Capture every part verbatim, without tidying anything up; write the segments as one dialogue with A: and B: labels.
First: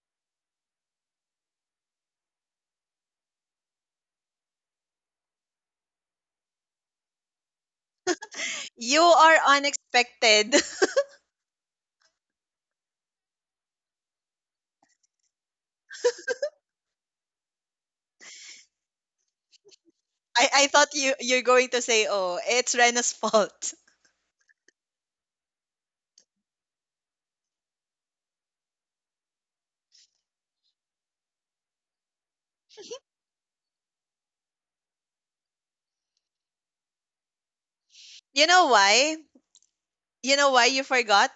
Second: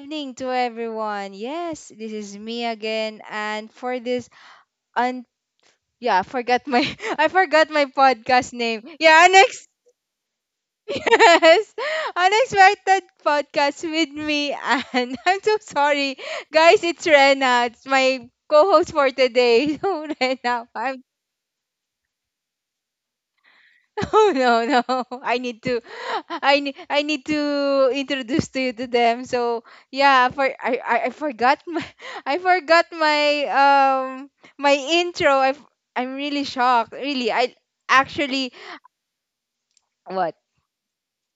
A: evening to everyone. Yes, this is me again, and for this un yeah, I forgot my I forgot my podcast name.
B: You
A: Yeah,
B: are
A: next
B: unexpected.
A: yes, unexpected podcast with me, and I'm so sorry, guys. It's Rena. It's my co-host for today. So
B: I,
A: Rena,
B: I thought
A: I'm
B: you you're going to say, "Oh, it's Rena's fault."
A: Oh no, no. I need to I need I need to introduce to you to them. So yeah, for I, I, I forgot my I forgot my um my intro. I f- I'm really shocked. Really, I
B: You
A: actually
B: know why?
A: what?
B: You know why you forgot?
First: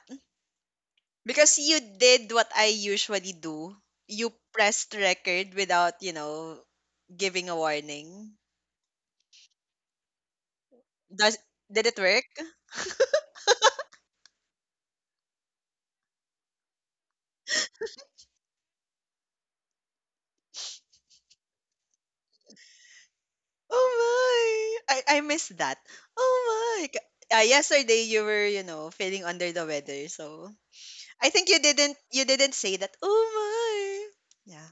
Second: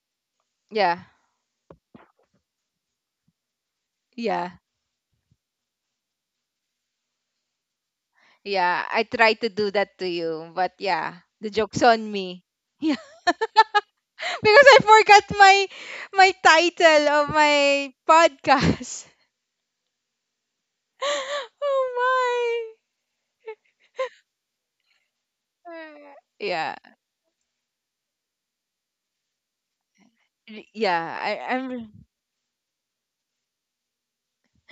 A: Yeah,
B: Because you did what I usually do. You
A: yeah,
B: pressed record without, you know, giving a warning.
A: yeah. I tried to do that to you, but yeah,
B: Does
A: the joke's
B: Did it
A: on
B: work?
A: me. Yeah, because I forgot my my title of my podcast. Oh my.
B: Oh my. I I missed that.
A: Uh,
B: Oh
A: Yeah.
B: my. K- Uh, yesterday you were, you know, feeling under the weather, so
A: re- yeah
B: I think
A: i
B: you
A: i'm
B: didn't you didn't say that. Oh my. Yeah.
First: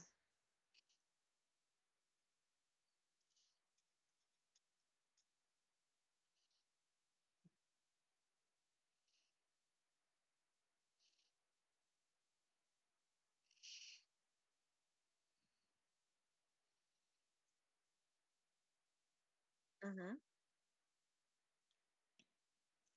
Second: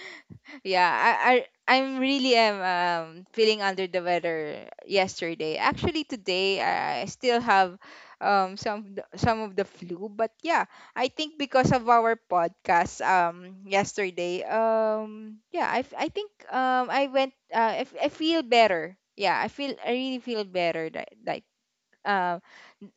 A: yeah i, I I'm really am um feeling under the weather yesterday. Actually today I I still have um some th- some of the flu, but yeah, I think because of our podcast um yesterday um yeah, I f- I think um I went uh I, f- I feel better. Yeah, I feel I
B: Mm-hmm.
A: really feel better that like uh,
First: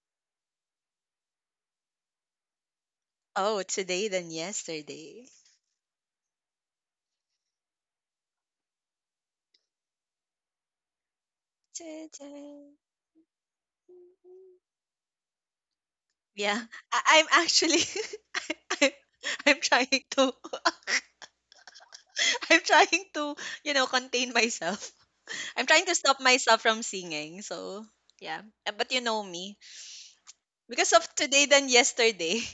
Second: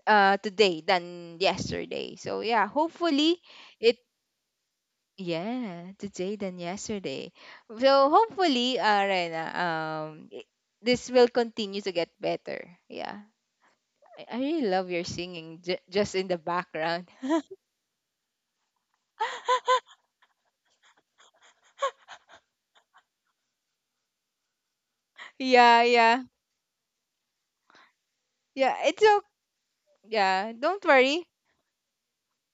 A: uh today than yesterday. So yeah, hopefully
B: Oh,
A: it.
B: today than yesterday.
A: Yeah, today than yesterday. So hopefully, uh, Rena, um, i- this will continue to get better.
B: Today.
A: Yeah, I, I really love your singing j- just in the
B: Yeah, I-
A: background.
B: I'm actually, I- I'm trying to, I'm trying to, you know, contain myself. I'm
A: Yeah,
B: trying to stop
A: yeah,
B: myself from singing. So yeah. Uh,
A: yeah.
B: but you
A: It's
B: know
A: okay.
B: me,
A: Yeah, don't
B: because of
A: worry.
B: today than yesterday.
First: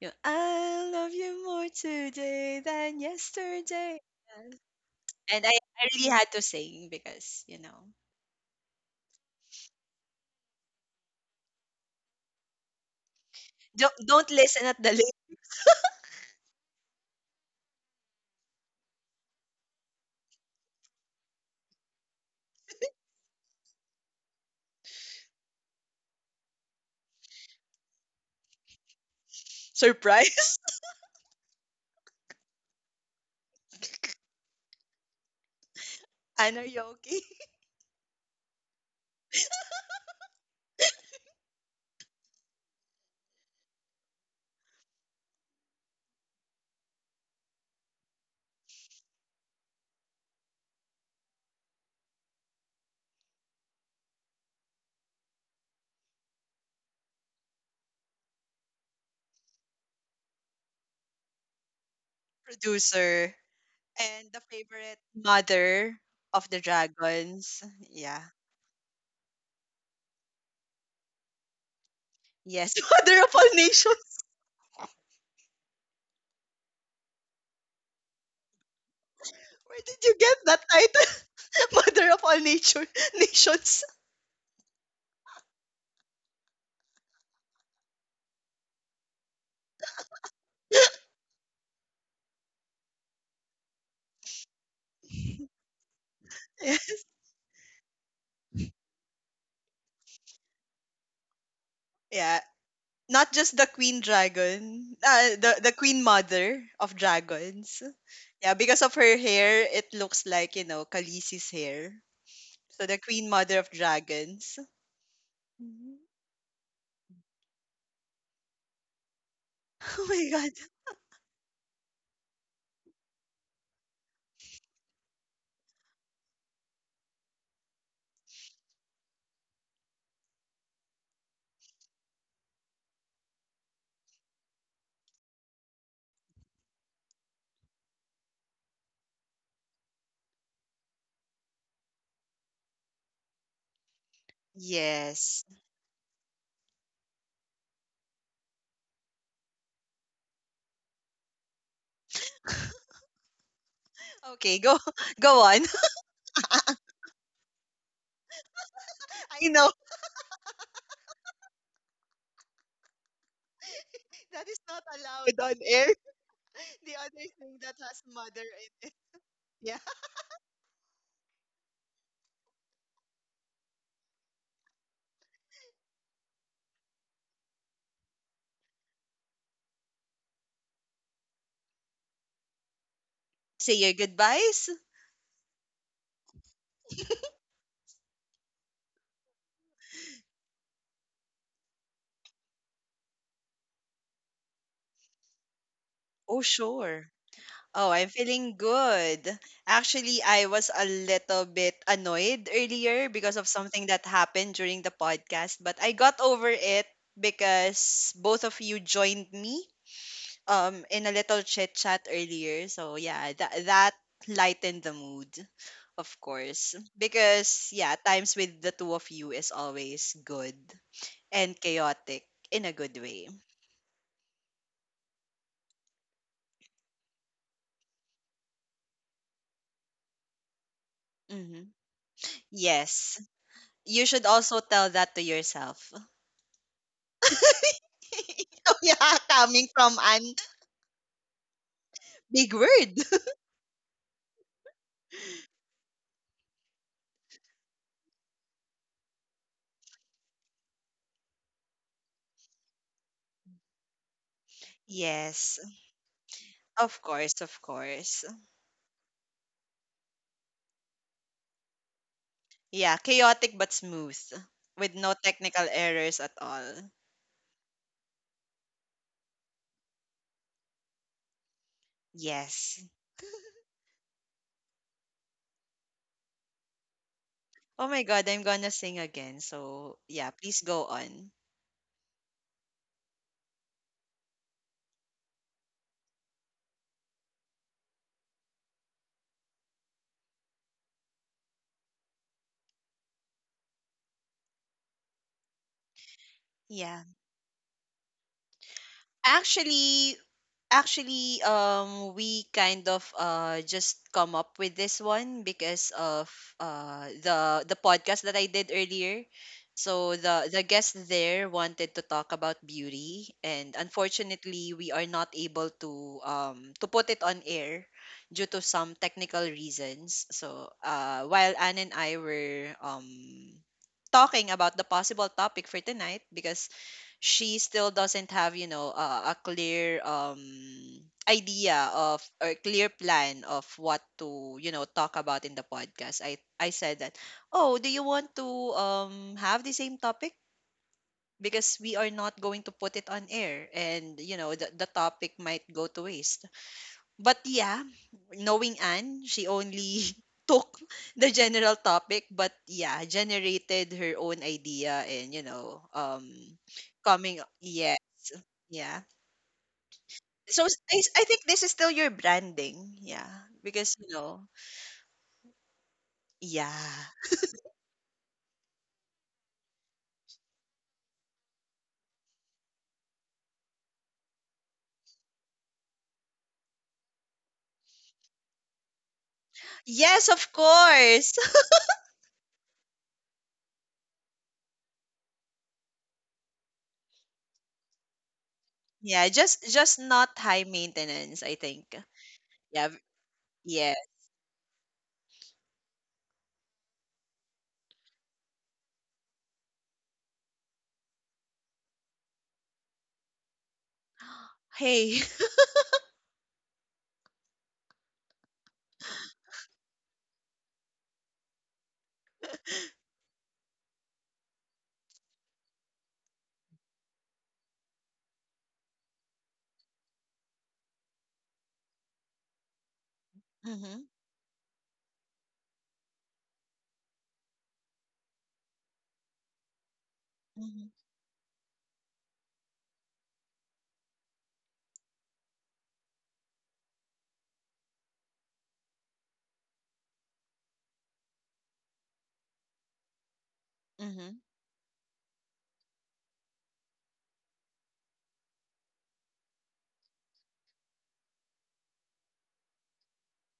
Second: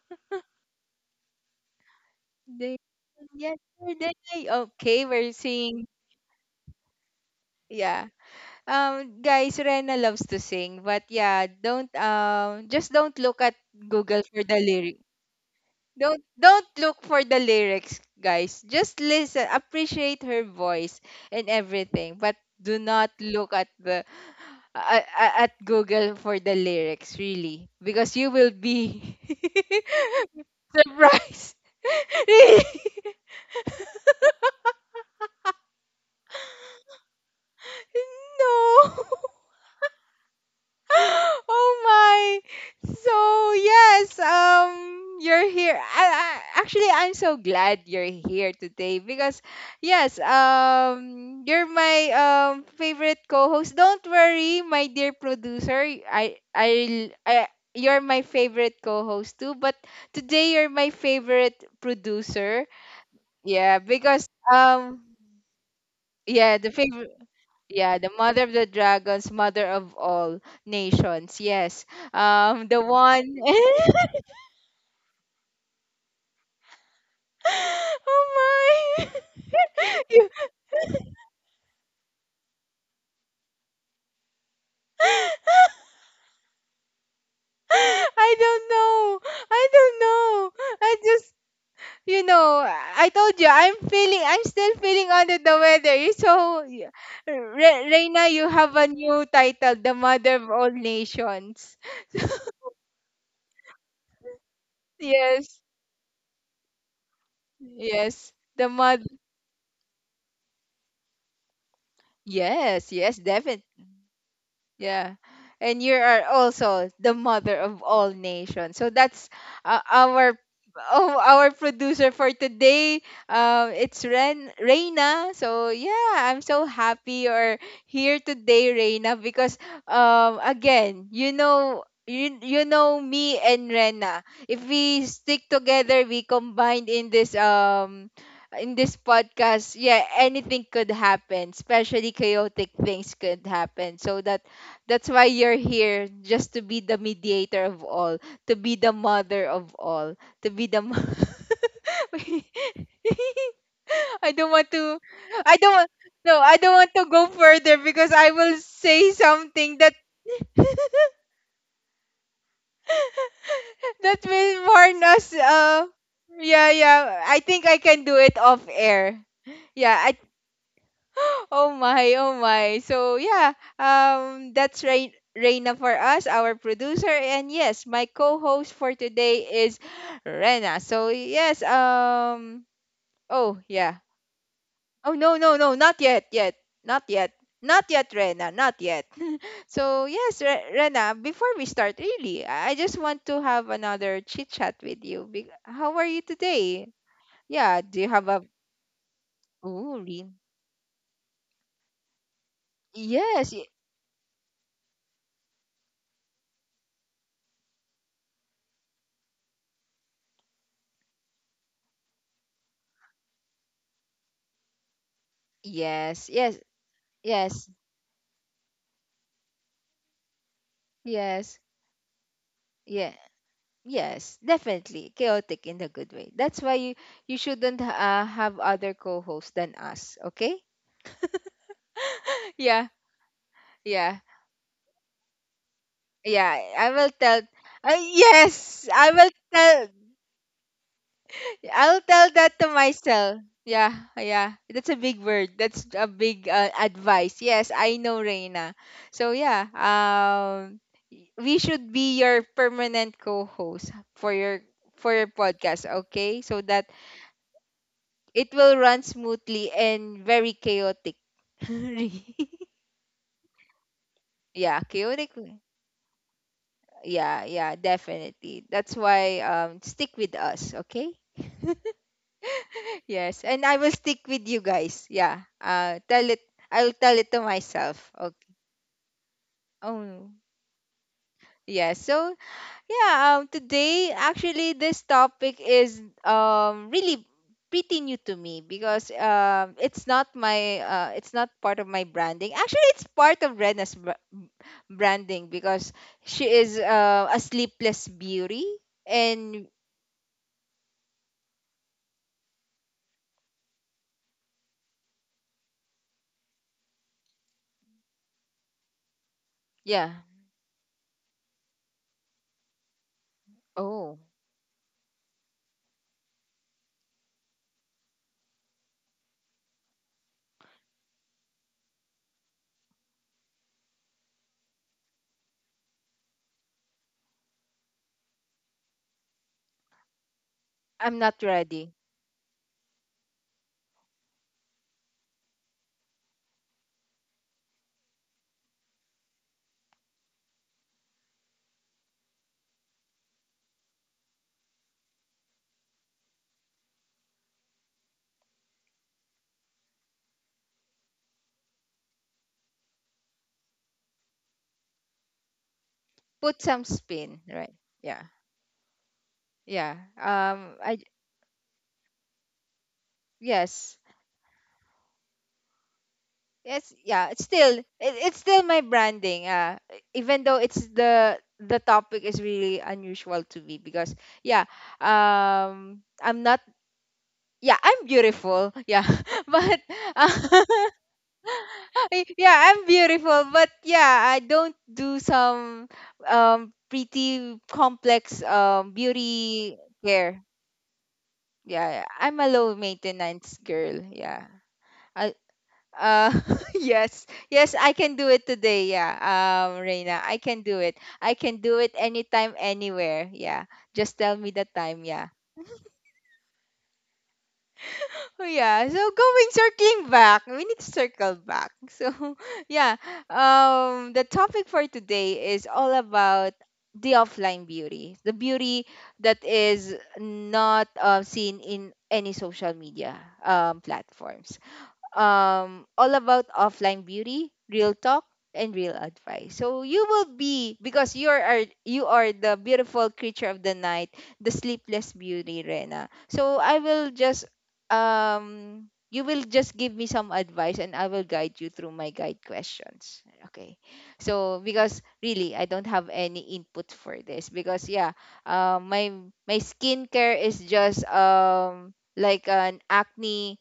B: You know, I love you more today
A: They
B: than yesterday.
A: yesterday. Okay, we're
B: And I,
A: singing.
B: I really had to sing because, you know,
A: Yeah. Um, guys, Rena loves to sing, but yeah, don't um, just don't look at
B: don't
A: Google
B: don't
A: for the
B: listen at the
A: lyrics.
B: late
A: Don't don't look for the lyrics, guys. Just listen, appreciate her voice and everything, but do not look at the uh, at Google for the lyrics, really, because you will be
B: surprise.
A: surprised. Really.
B: Anna Yoki
A: No. Oh my. So yes, um you're here. I, I, actually I'm so glad you're here today because yes, um you're my um favorite co-host. Don't worry, my dear producer. I I, I you're my favorite co-host too, but today you're my favorite producer.
B: producer.
A: Yeah, because
B: And the favorite
A: um
B: mother of
A: yeah,
B: the
A: the favorite
B: dragons.
A: yeah, the
B: Yeah.
A: mother of the dragons, mother of all nations. Yes. Um,
B: Yes,
A: the
B: mother
A: one.
B: of all nations.
A: Oh my.
B: Where did you
A: You-
B: get that title? Mother of all nature nations.
A: I don't know. I don't know. I just, you know, I told you, I'm feeling, I'm still feeling under the weather. You're so, y- Re- Reina, you have a new title, the Mother of All Nations.
B: Yeah. Not just the queen dragon, uh, the
A: Yes.
B: the queen mother of dragons.
A: Yes.
B: Yeah,
A: The
B: because of
A: mother.
B: her hair, it looks like, you know, Khaleesi's hair. So
A: Yes.
B: the
A: Yes.
B: queen mother
A: Definitely.
B: of dragons.
A: Yeah. And you
B: Mhm.
A: are also the mother of all nations. So that's uh,
B: Oh my
A: our
B: god.
A: oh, our producer for today. Uh, it's Ren Reina. So yeah, I'm so happy you're here today, Reina, because um again, you know you, you know me and Rena. If we stick together, we combined in this um in this podcast, yeah, anything could happen, especially chaotic things could happen. So that that's why
B: Yes.
A: you're here, just to be the mediator of all, to be the mother of all, to be the. Mo- I don't
B: Okay,
A: want
B: go
A: to.
B: go
A: I
B: on.
A: don't. Want- No, I don't want to go further because I will say
B: I know
A: something that that
B: that is
A: will
B: not
A: warn us.
B: allowed on
A: Uh,
B: air.
A: yeah,
B: The
A: yeah.
B: other
A: I
B: thing
A: think
B: that
A: I can
B: has
A: do it
B: mother
A: off
B: in it.
A: air.
B: Yeah.
A: Yeah, I oh my, oh my. So yeah, um, that's Rain Reina for us, our producer, and yes, my co-host for today is Rena. So yes, um, oh
B: Say your
A: yeah.
B: goodbyes?
A: Oh no, no, no, not yet, yet, not yet, not yet, Rena, not yet. So yes, Re- Rena, before we start, really, I I just want to have another chit chat with you. Be- How are you
B: Oh,
A: today?
B: sure.
A: Yeah,
B: Oh,
A: do you
B: I'm
A: have a?
B: feeling good.
A: Ooh,
B: Actually,
A: Rin-
B: I was a little bit annoyed earlier because of
A: yes, y-
B: something that happened during the podcast, but I got over it because both of you joined me um in a little chit chat earlier. So yeah, that that lightened the mood, of
A: yes, yes.
B: course.
A: Yes,
B: Because yeah, times with the two of you is always good. And
A: yes,
B: chaotic in a good
A: yeah,
B: way.
A: yes, definitely chaotic in a good way. That's why you you shouldn't uh, have other co-hosts than us. Okay?
B: Hmm.
A: Yeah,
B: Yes. You
A: yeah,
B: should also tell that to yourself.
A: yeah. I will tell. Uh, yes, I
B: Yeah,
A: will
B: coming
A: tell.
B: from an
A: I'll tell
B: big
A: that to
B: word.
A: myself. Yeah, yeah. That's a big word. That's a big uh, advice. Yes, I know, Reina. So yeah, um, y- we should be your permanent co-host for your for your
B: Yes.
A: podcast. Okay, so that
B: Of course, of course.
A: it will run smoothly and very chaotic. Really?
B: Yeah, chaotic but smooth
A: Yeah,
B: with no
A: chaotic.
B: technical errors at all.
A: Yeah, yeah, definitely. That's why um stick with us, okay?
B: Yes.
A: Yes, and I will stick with you guys. Yeah. Uh tell it I'll tell it to
B: Oh
A: myself.
B: my god, I'm
A: Okay.
B: gonna sing again. So yeah,
A: Oh.
B: please go on.
A: Yeah, so yeah, um, today actually this topic is um really pretty new to me because um it's not my uh it's not part of my branding. Actually, it's part of Rena's br- branding because she is
B: Yeah.
A: uh, a sleepless beauty and
B: Actually, Actually, um, we kind of uh just come up with this one because of uh the the podcast that I did earlier. So
A: yeah.
B: the the guest there wanted to talk about beauty, and
A: Oh,
B: unfortunately, we are not able to um to put it on air due to some technical reasons. So uh, while Anne and I were um talking about the possible topic for tonight because she still doesn't have, you know, uh, a clear um
A: I'm not
B: idea
A: ready.
B: of or clear plan of what to, you know, talk about in the podcast, i i said that, "Oh, do you want to um have the same topic because we are not going to put it on air and, you know, the, the topic might go to waste?" But yeah, knowing Anne, she only took the general topic, but yeah, generated her own idea, and you know, um
A: Put some
B: coming
A: spin, right?
B: yeah
A: Yeah.
B: yeah.
A: Yeah.
B: So
A: Um
B: s- I,
A: I
B: s- I think this is still your branding. Yeah. Because
A: yes,
B: you know. Yeah.
A: yes, yeah. It's still it, it's still my branding. Uh, even though it's the the topic is really unusual to me because yeah, um, I'm not. Yeah, I'm beautiful. Yeah, but
B: Yes,
A: uh,
B: of course.
A: yeah, I'm beautiful. But yeah, I don't do some um pretty complex um
B: Yeah, just
A: beauty
B: just not
A: care.
B: high maintenance, I think.
A: Yeah, I'm a low
B: Yeah. v-
A: maintenance
B: Yeah.
A: girl. Yeah. I, Uh, yes, yes, I can do it today. Yeah, um, Reina, I can do it. I can do it anytime, anywhere. Yeah, just tell me the time.
B: Hey.
A: Yeah. Oh yeah. So going circling back, we need to circle back. So yeah, um, the topic for today is all about the offline beauty, the beauty that is not uh, seen in any social media um,
B: Mm-hmm.
A: platforms. Um, all about offline beauty, real talk, and real advice. So you will be because you are you are the beautiful creature of the night, the sleepless beauty, Rena. So I will just um you will just give me some advice and I will guide you through my guide questions. Okay.
B: Mm-hmm.
A: So because really I don't have any input for this because yeah, uh, my my skincare is just um like an acne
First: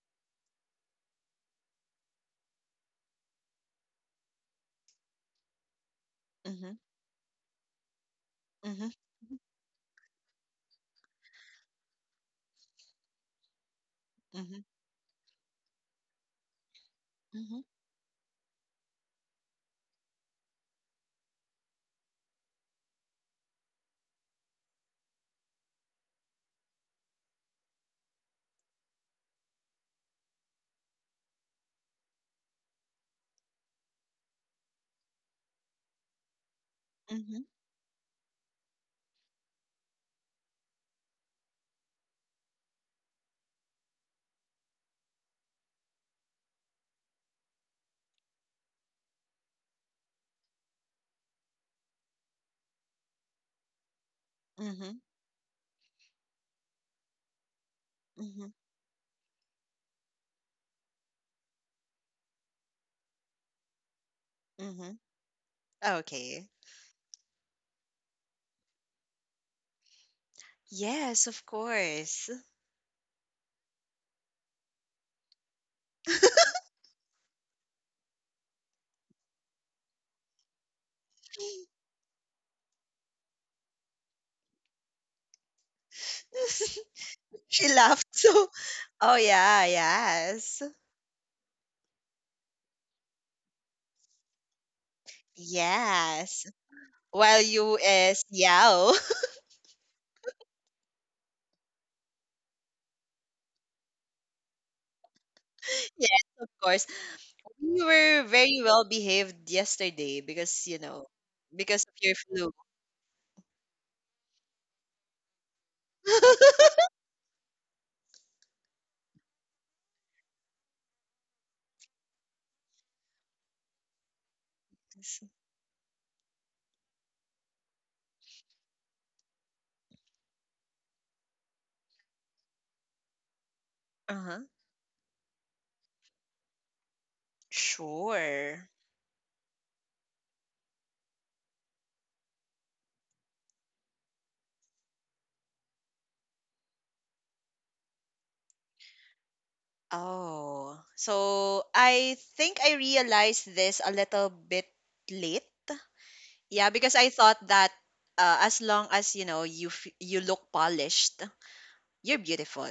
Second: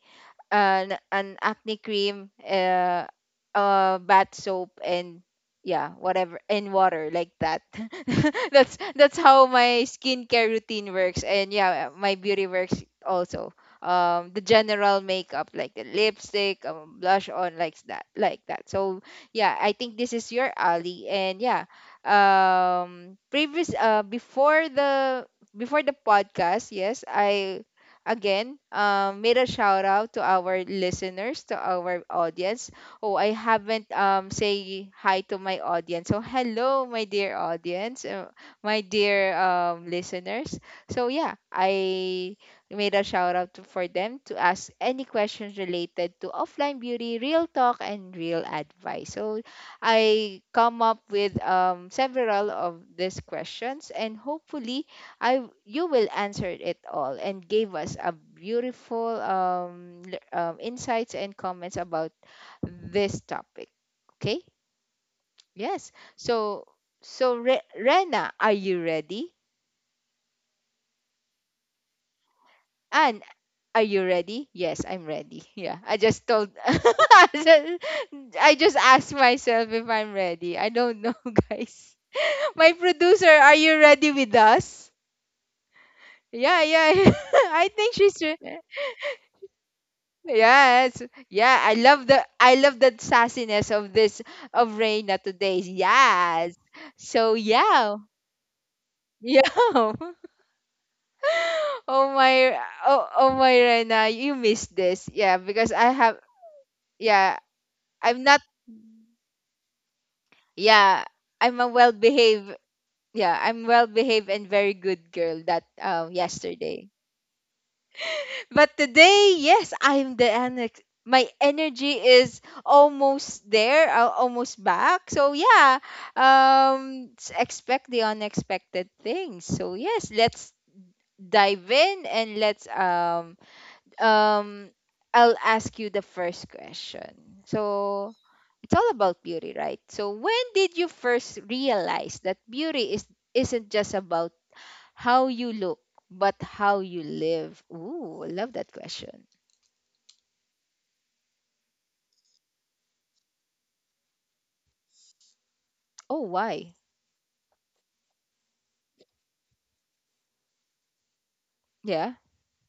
A: an an acne cream, uh, uh, bath soap, and yeah, whatever,
B: Mm-hmm.
A: and water like that. that's
B: Mm-hmm.
A: that's how my skincare routine works, and yeah, my beauty works also. Um, the
B: Mm-hmm.
A: general makeup, like the lipstick, um, blush on,
B: Mm-hmm.
A: like that, like that. So yeah, I think this is your alley, and yeah, um, previous, uh, before the before the podcast, yes, I again, um, made a shout out to our listeners, to our audience. Oh, I haven't um, say hi to my audience. So hello, my dear
B: Mm-hmm.
A: audience, uh, my dear um, listeners. So yeah, I made a shout out to, for them to ask any questions related to offline beauty, real talk, and real advice. So I come up with um, several of these questions, and hopefully
B: Mm-hmm.
A: I you will answer it all and gave us a
B: Mm-hmm.
A: beautiful um, l- um insights and comments about this topic. Okay?
B: Mm-hmm.
A: Yes.
B: Okay.
A: So so Re- Rena, are you ready?
B: Yes, of course.
A: And are you ready? Yes, I'm ready. Yeah, I just told. I just I just asked myself if I'm ready. I don't know, guys. My producer, are you ready with us? Yeah, yeah. I
B: She
A: think
B: laughed
A: she's. Re-
B: so, oh yeah, yes,
A: Yes. Yeah, I love the I love the sassiness of this of Reina today.
B: yes,
A: Yes. So
B: while you
A: yeah.
B: is yao.
A: Yeah. Oh my oh, oh my Reina, you missed this. Yeah, because I have
B: Yeah, of course.
A: yeah,
B: We were
A: I'm not
B: very well behaved yesterday because you
A: yeah,
B: know.
A: I'm a
B: Because
A: well
B: of your flu.
A: behaved yeah, I'm well behaved and very good girl that um yesterday. But today, yes, I'm the annex. My energy is almost there, al- almost back. So yeah, um, s- expect the unexpected things. So yes, let's dive in and let's um
B: Uh-huh.
A: um I'll ask you the first question. So
B: Sure.
A: it's all about beauty, right? So when did you first realize that beauty is isn't just about how you look, but how you live? Ooh, I love that question.
B: Oh so, I think I realized this a little bit late.
A: Oh,
B: Yeah,
A: why?
B: because I thought that, uh, as long as, you know, you f- you look polished,
A: Yeah.
B: you're beautiful.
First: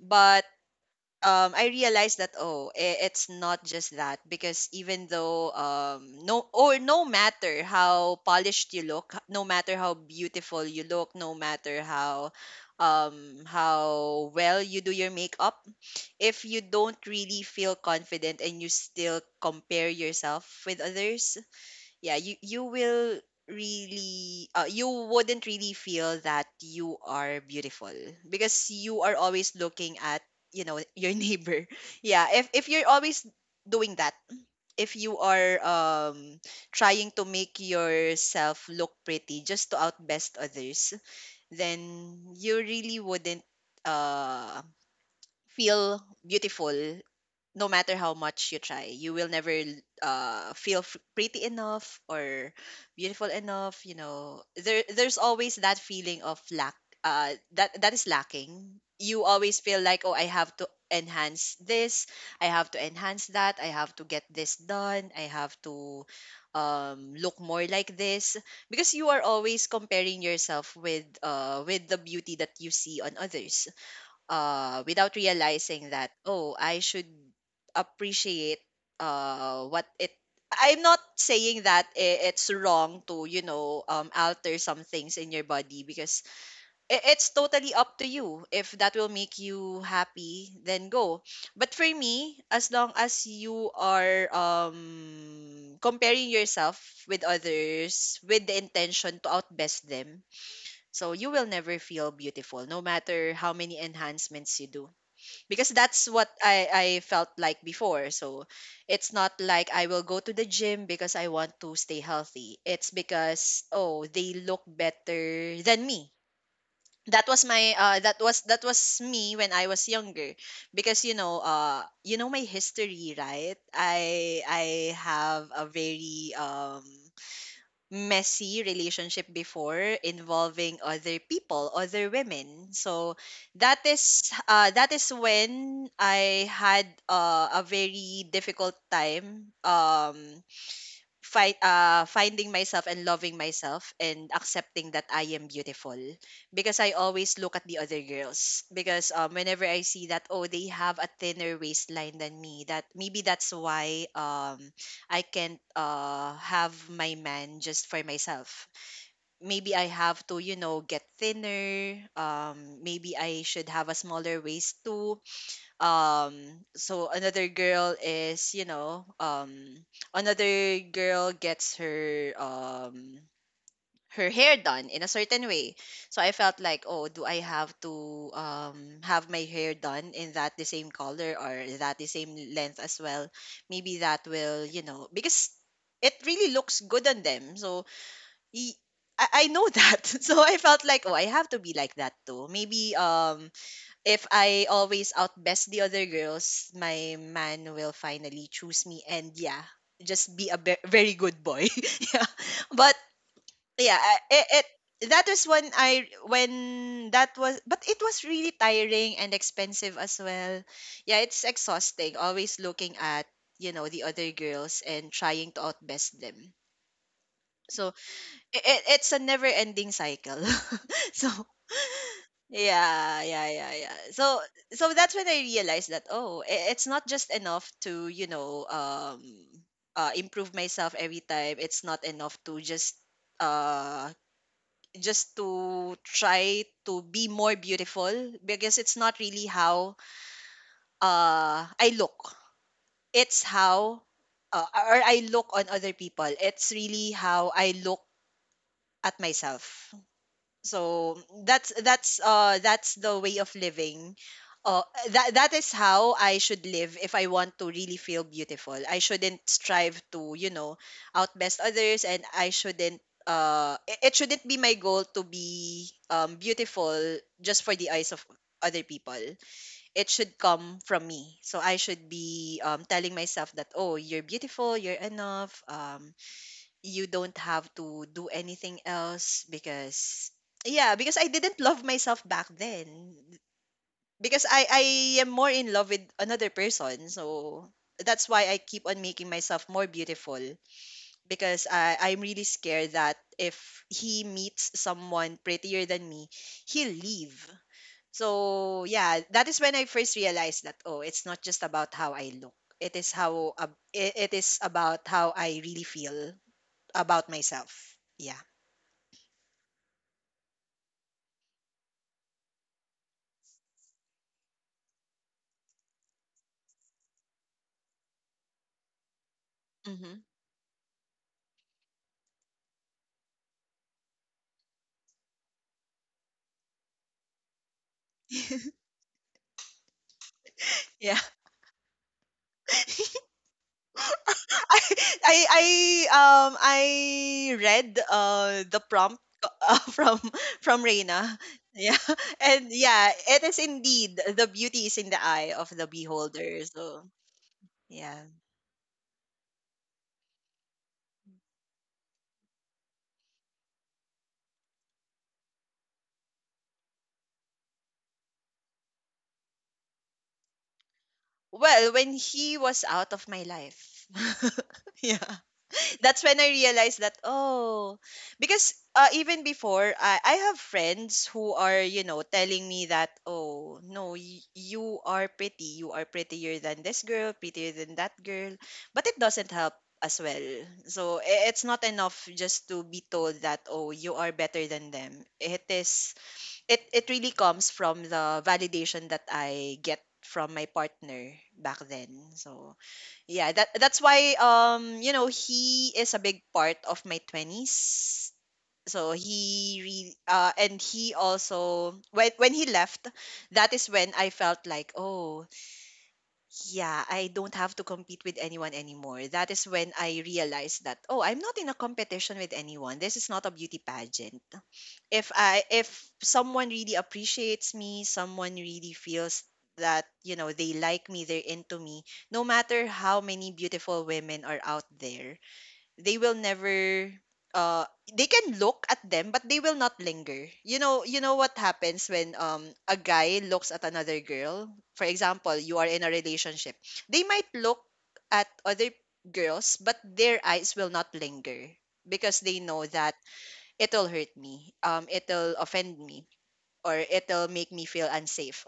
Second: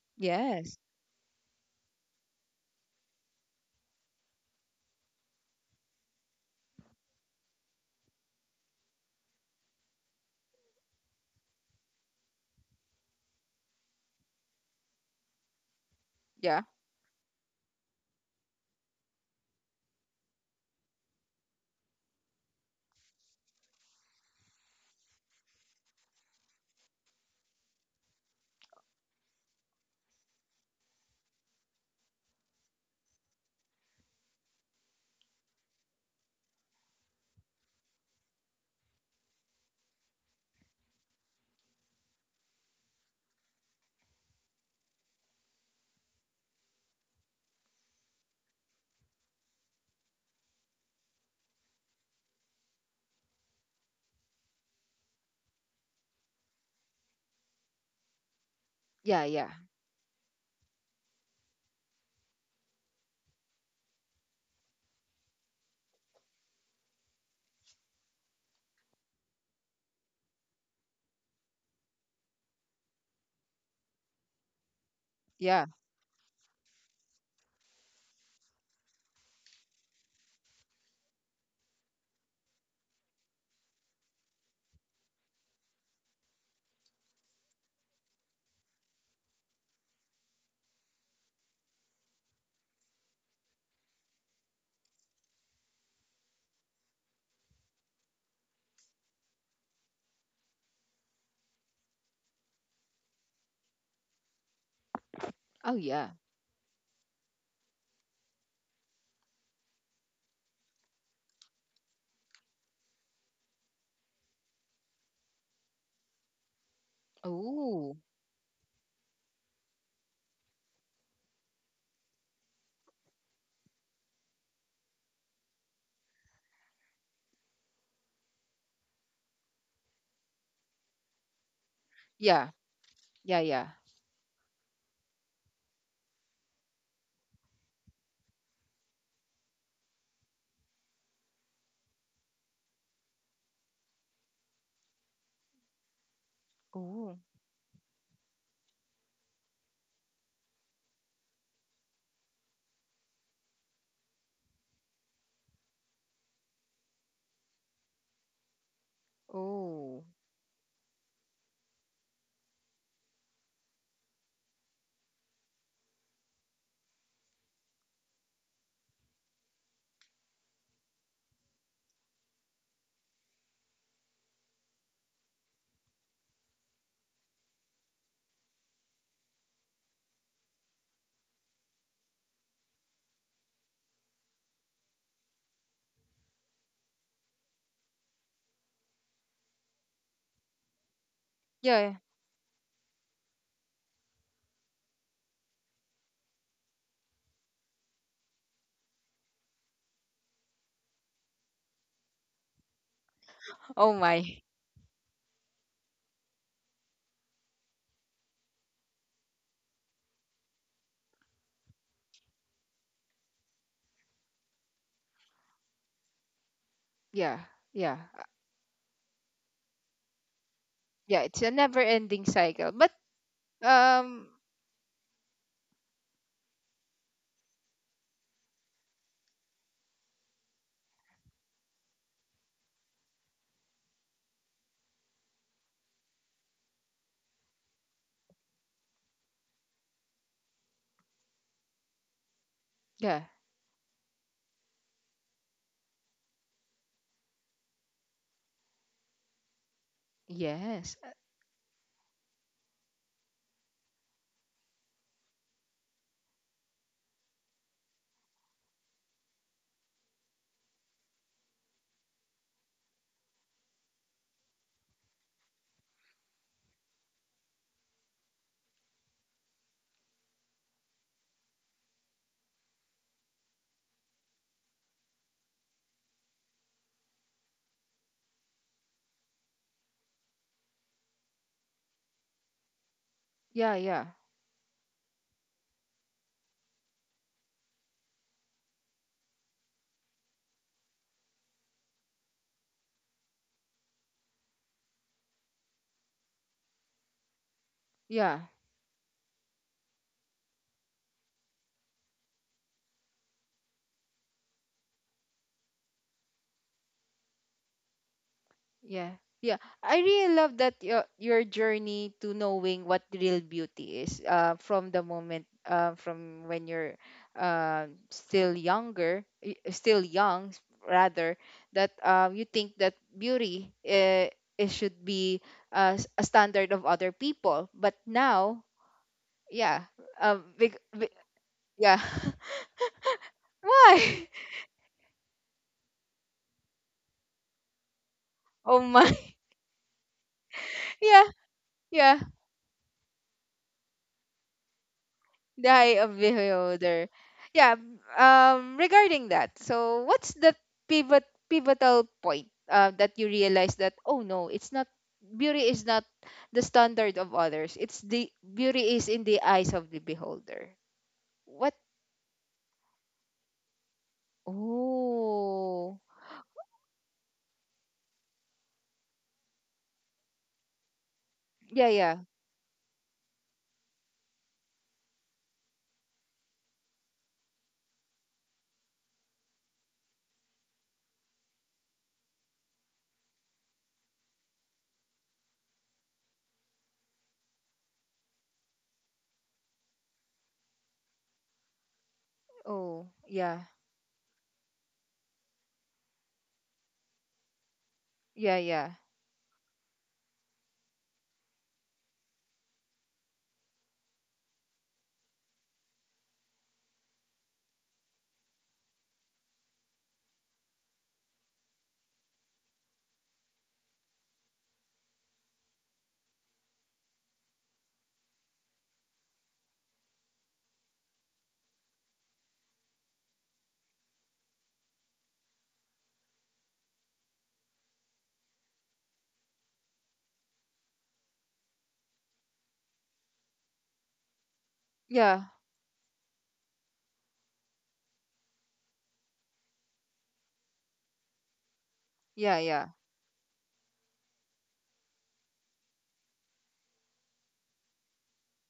B: But
A: Yes.
B: um, I realized that, oh, i- it's not just that, because even though, um, no or no matter how polished you look, no matter how beautiful you look, no matter how um how well you do your makeup, if you
A: Yeah.
B: don't really feel confident and you still compare yourself with others, yeah, you you will really, uh, you wouldn't really feel that you are beautiful because you are always looking at, you know, your neighbor. Yeah, if if you're always doing that, if you are um trying to make yourself look pretty just to outbest others, then you really wouldn't uh feel beautiful, no matter how much you try. You will never l- uh, feel f- pretty enough or beautiful enough. You know, there there's always that feeling of lack. Uh, that that is lacking.
A: Yeah.
B: You
A: Yeah.
B: always feel like, oh, I have to enhance this. I have to enhance that. I have to get this done. I have to um, look more like this because you are always comparing yourself with, uh, with the beauty that you see on others, uh, without
A: Yeah.
B: realizing that, oh, I should appreciate uh, what it. I'm not saying that i- it's wrong to, you know, um, alter some things in your body because i- it's totally up to you. If that will make you happy, then go. But for me, as long as you are um, comparing yourself with others with the intention to outbest them, so you will never feel beautiful, no matter how many enhancements you do, because
A: Oh, yeah.
B: that's what I I felt like before. So it's not like I will go to the gym because I want to stay healthy. It's because, oh, they look better than me. That was my
A: Oh,
B: uh that was that was me when I was younger, because you know, uh you know my history, right? I I have a very um messy relationship before involving other people, other
A: yeah.
B: women. So
A: Yeah. Yeah.
B: that is uh, that is when I had, uh, a very difficult time. Um, fight uh finding myself and loving myself and accepting that I am beautiful, because I
A: Oh,
B: always look at the other girls, because um whenever I see that, oh, they have a thinner waistline than me, that maybe that's why um I can't uh have my man just for myself. Maybe I
A: oh,
B: have to, you know, get thinner. um maybe I should have a smaller waist too. um so another girl is, you know, um another girl gets her um her hair done in a certain way. So I felt like, oh, do I have to um have my hair done in that the same color or that the same length as well? Maybe that will, you know, because it really looks good on them. So y- I I know that. So I felt like, oh, I have to be
A: yeah.
B: like that too. Maybe um if I always outbest the other girls, my man will finally choose me and yeah, just be a be- very good boy. Yeah. But
A: Oh,
B: yeah, I-
A: my.
B: it, it that was when I when that was, but it was really tiring and expensive as well. Yeah, it's exhausting always looking at, you know, the other girls and trying to outbest them.
A: Yeah.
B: So
A: Yeah. Uh,
B: it, it's a never ending cycle.
A: Yeah.
B: So
A: It's a never-ending cycle. But
B: yeah, yeah, yeah, yeah.
A: um,
B: So so that's when I realized that, oh, i- it's not just enough to, you know, um uh improve myself every time. It's not enough to just uh just to try to be more beautiful, because it's not really how uh I look.
A: yeah.
B: It's how, uh, or I look on other people. It's really how I look at myself.
A: Yes. Uh,
B: So that's that's uh that's the way of living. uh that that is how I should live. If I want to really feel beautiful, I shouldn't strive to, you know, outbest others, and I shouldn't, uh it, it shouldn't be my goal to be um beautiful just for the eyes of other people. It should come from me. So I should be um telling myself that, oh, you're beautiful, you're enough. um you don't have to do anything else, because yeah, because I didn't love myself back then,
A: yeah. Yeah.
B: because i i am more in love with another person. So that's why I keep on making myself more beautiful, because i i'm really scared that if he meets someone prettier than me, he'll leave.
A: Yeah.
B: So yeah, that is when I first realized that, oh, it's not just about how I look, it is how, uh, it it is about how I really feel about myself. Yeah.
A: Yeah. Yeah. I really love that your your journey to knowing what real beauty is uh from the moment uh from when you're uh still younger, y- still
B: Mhm.
A: young s- rather that um you think that beauty uh, it should be uh, s- a standard of other people, but now yeah, um big, big
B: Yeah.
A: yeah. Why?
B: I I I um I read uh
A: Oh
B: the
A: my.
B: prompt, uh, from from
A: Yeah,
B: Reina. Yeah.
A: yeah.
B: And yeah, it is indeed the beauty is in the eye
A: The
B: of the
A: eye of
B: beholder. So,
A: beholder. Yeah.
B: yeah.
A: Um. Regarding that, so what's the pivot pivotal point uh, that you realize that oh no, it's not beauty is not the standard of others. It's the beauty is in the eyes of the beholder. What?
B: Well, when he was out of my life. Yeah.
A: Oh.
B: That's when I realized that, oh, because uh, even before, I I have friends who are,
A: Yeah.
B: you
A: Yeah.
B: know telling me that, "Oh no, y- you are pretty, you are prettier than this girl, prettier than that girl," but it doesn't help as well. So i- it's not enough just to be told that, "Oh, you are better than them." It is, it it really comes from the validation that I get from my partner back then. So
A: Oh.
B: yeah,
A: Yeah.
B: that that's why, um you know, he is a big part of my twenties.
A: Yeah. Yeah.
B: So he re- uh and he also, when when he left, that is when I felt like, "Oh yeah, I don't have to compete with anyone anymore." That is when I realized that, oh, I'm not in a competition with anyone. This is not a beauty pageant. If I if someone really appreciates me, someone really feels that, you know, they like me, they're into me, no matter how many beautiful women are out there, they will never, uh they can look at them, but they will not linger. You know you know what happens when, um a guy looks at another girl, for
A: Yeah.
B: example, you are in a relationship? They might look at other girls, but their eyes will not linger, because they know
A: Yeah.
B: that it'll hurt me, um it'll offend me, or it'll make me feel unsafe.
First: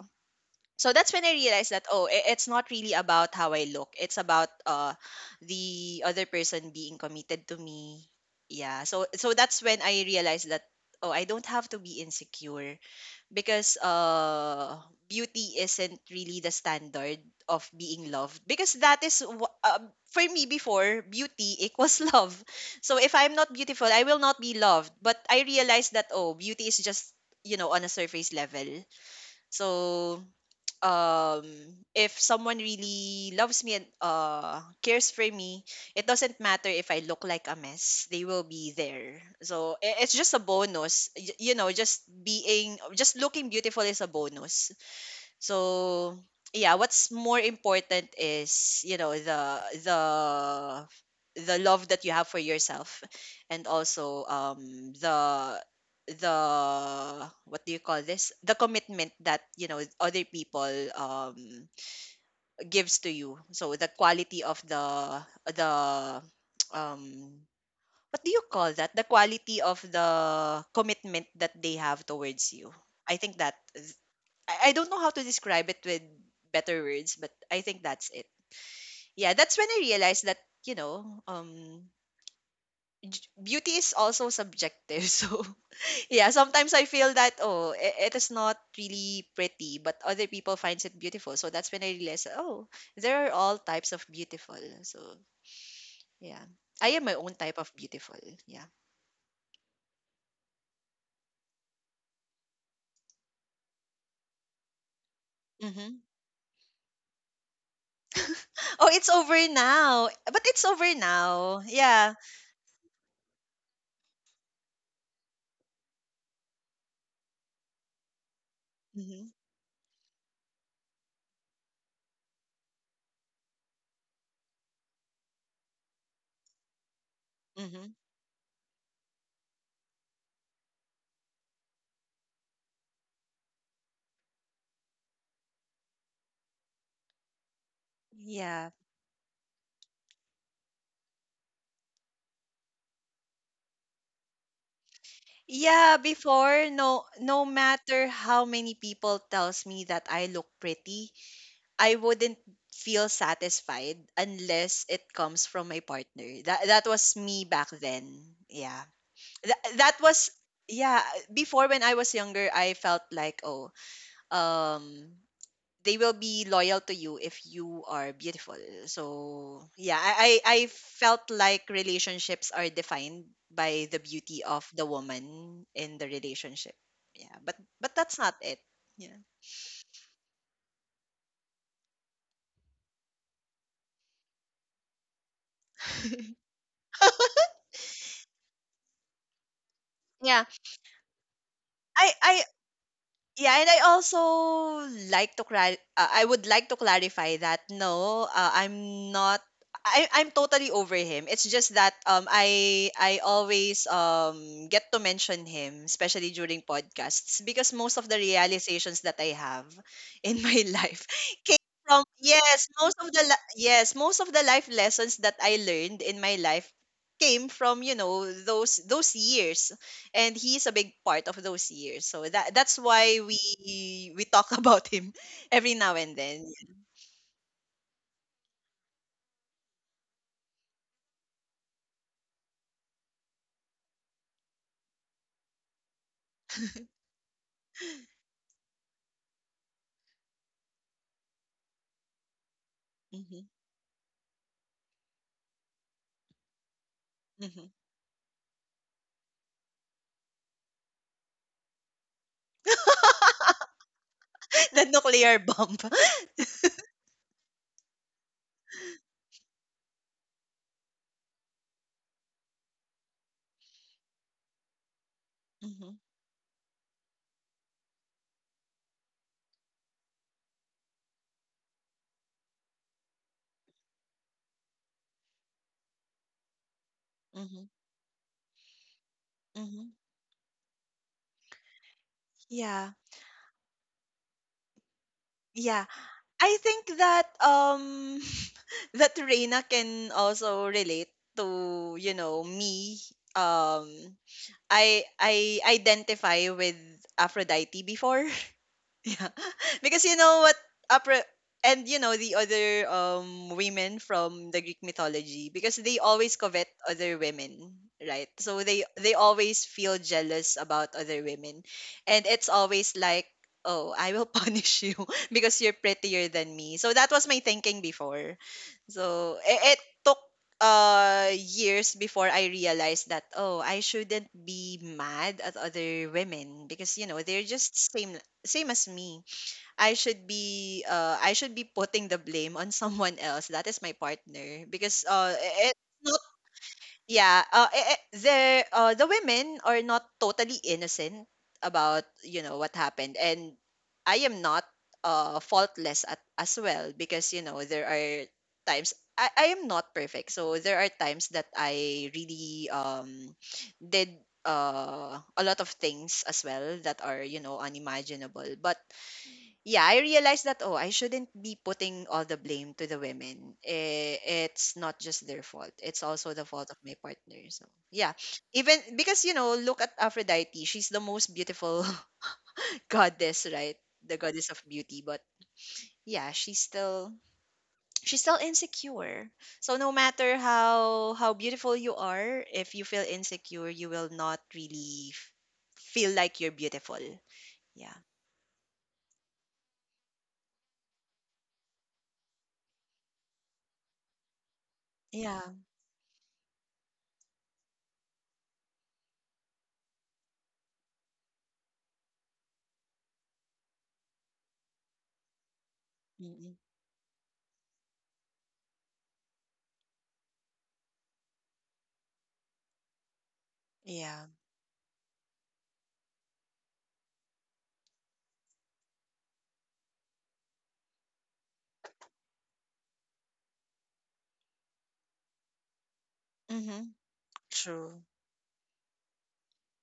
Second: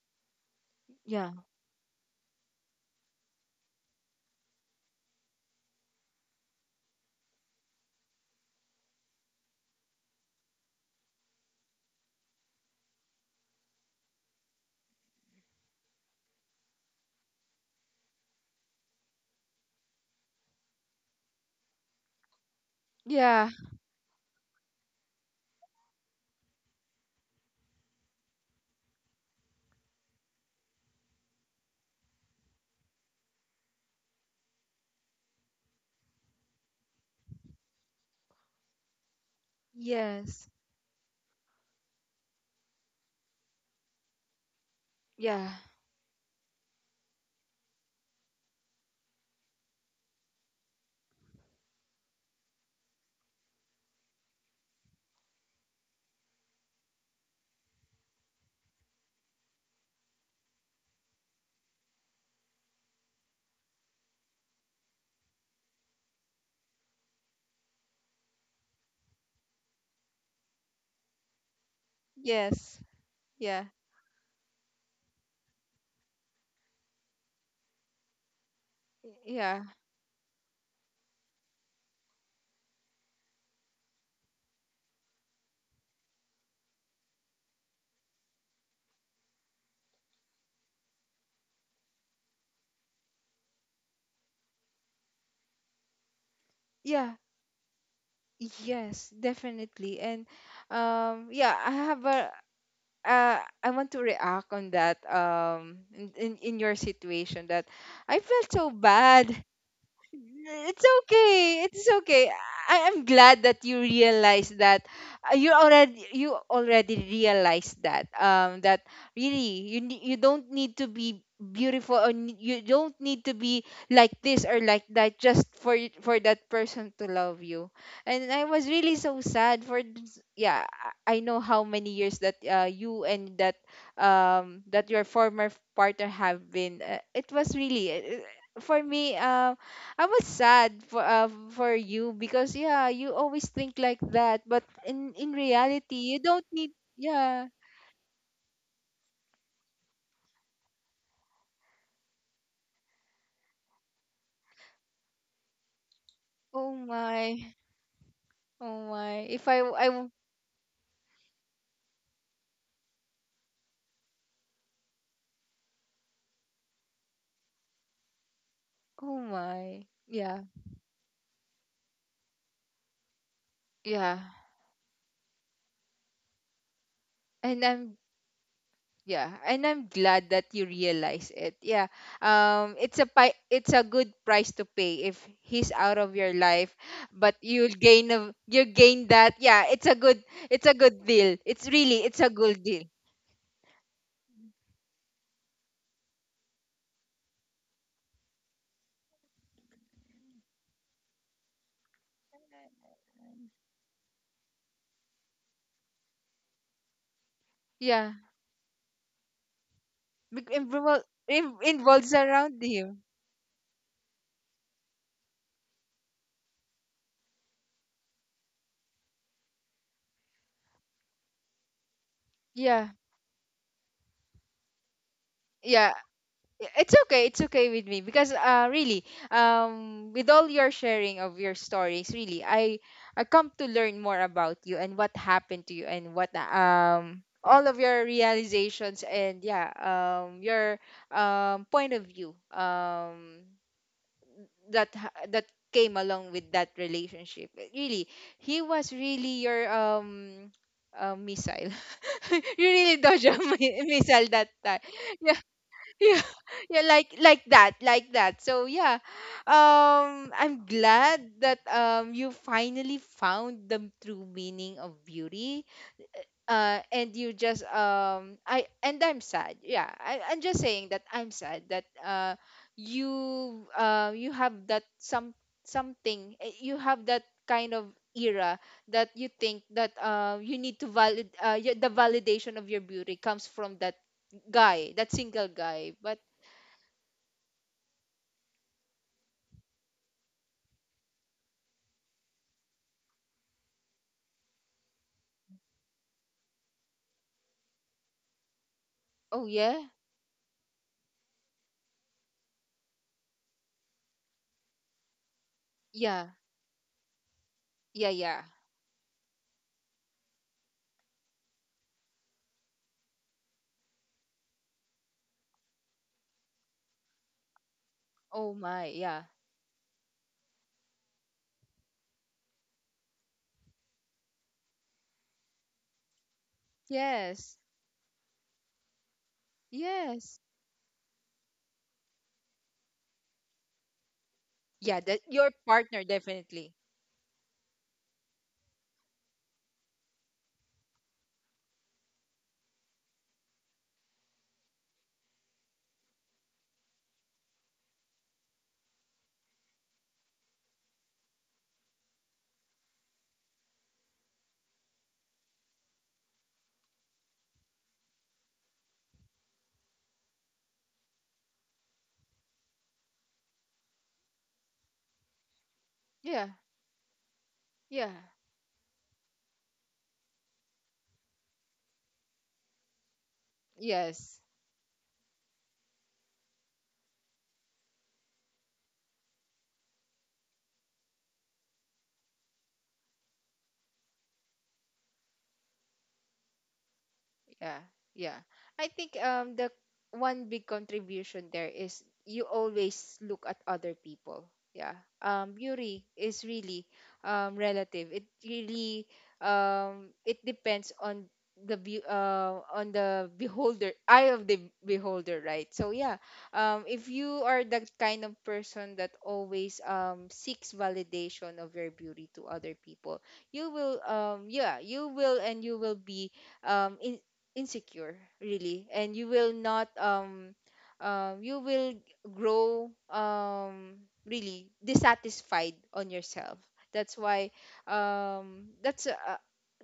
B: So that's when
A: Yeah.
B: I realized that, oh, i- it's not really about how I look. It's about, uh the other person being committed to me. Yeah. So so that's when I realized that, oh, I don't have to be insecure, because uh beauty isn't really the standard of being loved, because that is wh- uh, for me before, beauty equals love. So if I'm
A: Yeah.
B: not
A: Yeah.
B: beautiful, I will not be loved. But I realized that, oh, beauty is just, you know, on a surface level. So, um if someone really loves me and, uh cares for me, it doesn't matter if I look like a mess, they will be there. So i- it's just a
A: Yes.
B: bonus. Y- you know just being, just looking beautiful is a bonus.
A: Yeah.
B: So yeah, what's more important is, you know, the the the love that you have for yourself, and also, um the the, what do you call this, the commitment that, you know, other people, um gives to you. So the quality of the the um what do you call that, the quality of the commitment that they have towards you.
A: Yes.
B: I think that,
A: Yeah.
B: I, I don't know how to describe it with better words, but I think that's it. Yeah, that's
A: Yeah.
B: when I realized that, you know, um j- beauty is also subjective. So yeah, sometimes I feel that, oh, i- it is not really pretty, but other people finds it beautiful. So that's when I realized, oh, there are all types of beautiful. So, yeah. I am my
A: Yeah.
B: own type of beautiful. Yeah.
A: Yes, definitely. And um yeah, I have a uh, I want to react on that um
B: Mhm.
A: in, in in your situation that I felt so
B: Oh, it's over
A: bad
B: now. But it's
A: it's
B: over now.
A: okay. It's
B: Yeah.
A: okay. I am glad that you realize that uh, you already you already realized that um that
B: Mhm.
A: really you ne- you don't need to be beautiful or n- you don't need to be like this or like that just for y- for that person to love you.
B: Mhm.
A: And I was really so sad for this- yeah, I I know how many years that uh, you and that um that your former partner have been. Uh, it was really uh, uh,
B: Yeah.
A: for me, um I was sad for uh, for you because yeah, you always think like that, but in in
B: Yeah,
A: reality, you don't
B: before,
A: need
B: no, no
A: yeah.
B: matter how many people tells me that I look pretty, I wouldn't feel satisfied unless it comes from my partner. That
A: Oh
B: that was me
A: my.
B: back then. Yeah.
A: Oh my. If I
B: That,
A: w- I
B: that
A: w-
B: was, yeah, before when I was younger, I felt like, oh, um they will be loyal to you if you are beautiful.
A: oh
B: So
A: my.
B: yeah, I
A: Yeah.
B: I, I felt like relationships are defined by the
A: Yeah.
B: beauty of the woman in the relationship. Yeah, but
A: And
B: but
A: I'm
B: that's not it. Yeah.
A: yeah, and I'm glad that you realize it. Yeah. Um it's a pi- it's a good price to pay if he's out of your life, but you'll gain a, you gain that. Yeah, it's a good
B: Yeah.
A: it's a good deal. It's really
B: I
A: it's a
B: I
A: good deal.
B: Yeah, and I also like to clar- uh, I would like to clarify that, no, uh, I'm not, I I'm totally over him. It's just that, um I I always, um get to mention him, especially during podcasts, because most of
A: Yeah.
B: the realizations that I have in
A: Bec-
B: my
A: invol-
B: life came
A: in-
B: from,
A: involves around
B: yes, most
A: him.
B: of the li- yes, most of the life lessons that I learned in my life came from, you know, those those years, and he's a big part of those years. So that that's
A: Yeah.
B: why we we talk about him every now
A: Yeah.
B: and then.
A: It's okay. It's okay with me because uh really um with all your sharing of your stories, really I I come to learn more about you and what happened to you and what um all of your realizations and yeah um your um point of view
B: Hmm.
A: um that ha- that came along with that relationship.
B: Hmm.
A: Uh, Really, he was really your um uh, missile. You really dodge a mi- missile that time.
B: The nuclear
A: Yeah,
B: bomb.
A: yeah, yeah, like like that, like that. So yeah, um, I'm glad that um you finally found the true meaning of beauty
B: Hmm.
A: uh and you just um i and I'm sad yeah I, I'm just saying that I'm sad that uh you uh you have that some something eh, you have that
B: Hmm.
A: kind of era that you think
B: Hmm.
A: that uh you need to valid uh y- the validation of your
B: Yeah.
A: beauty comes from that guy, that single
B: Yeah.
A: guy. But
B: I think that, um that Reina can also relate to, you know, me. Um I I identify with Aphrodite before. Yeah,
A: oh yeah,
B: because you know what, opera, and you know the other, um women from the Greek mythology, because they
A: yeah,
B: always covet other women,
A: yeah,
B: right?
A: yeah,
B: So they they always feel jealous about other women, and it's always like, oh, I will punish you because you're prettier than me. So that was my thinking before.
A: oh my, yeah,
B: So it, it took, uh years before I realized that, oh, I shouldn't be mad at other women, because you know they're
A: yes,
B: just same, same as me. I should
A: yes,
B: be, uh I should be putting the blame on someone else. That is my partner,
A: yeah,
B: because
A: that
B: uh
A: your
B: i- it's
A: partner
B: not,
A: definitely.
B: yeah, uh i- i- the, uh the women are not totally innocent about, you know, what happened, and I am not, uh faultless at, as well, because, you know, there are times I, I am not perfect. So there are times that I really, um did, uh a lot of things as well that are, you know, unimaginable. But yeah, I realized that, oh, I shouldn't be putting all the blame to the women. Eh, it's not just their fault. It's also the
A: Yeah,
B: fault of my partner. So yeah,
A: yeah,
B: even because, you know, look at Aphrodite. She's the most beautiful goddess, right? The
A: yes.
B: goddess of beauty. But yeah, she's still she's still insecure. So no matter how how beautiful you are, if you feel insecure, you will not really f- feel like you're beautiful.
A: Yeah,
B: Yeah.
A: yeah. I think um the one big contribution there is you always look at other people. Yeah.
B: Yeah.
A: Um beauty is really um relative. It really um it depends on the be- uh, on the beholder, eye of the beholder, right? So yeah,
B: Mm.
A: um if you are the kind of person that always um seeks validation of your beauty to other people, you will
B: Yeah.
A: um yeah, you will, and you will be um in, insecure, really, and you will not um um you will grow um really dissatisfied on yourself.
B: Mm-hmm.
A: That's why
B: True.
A: um that's uh,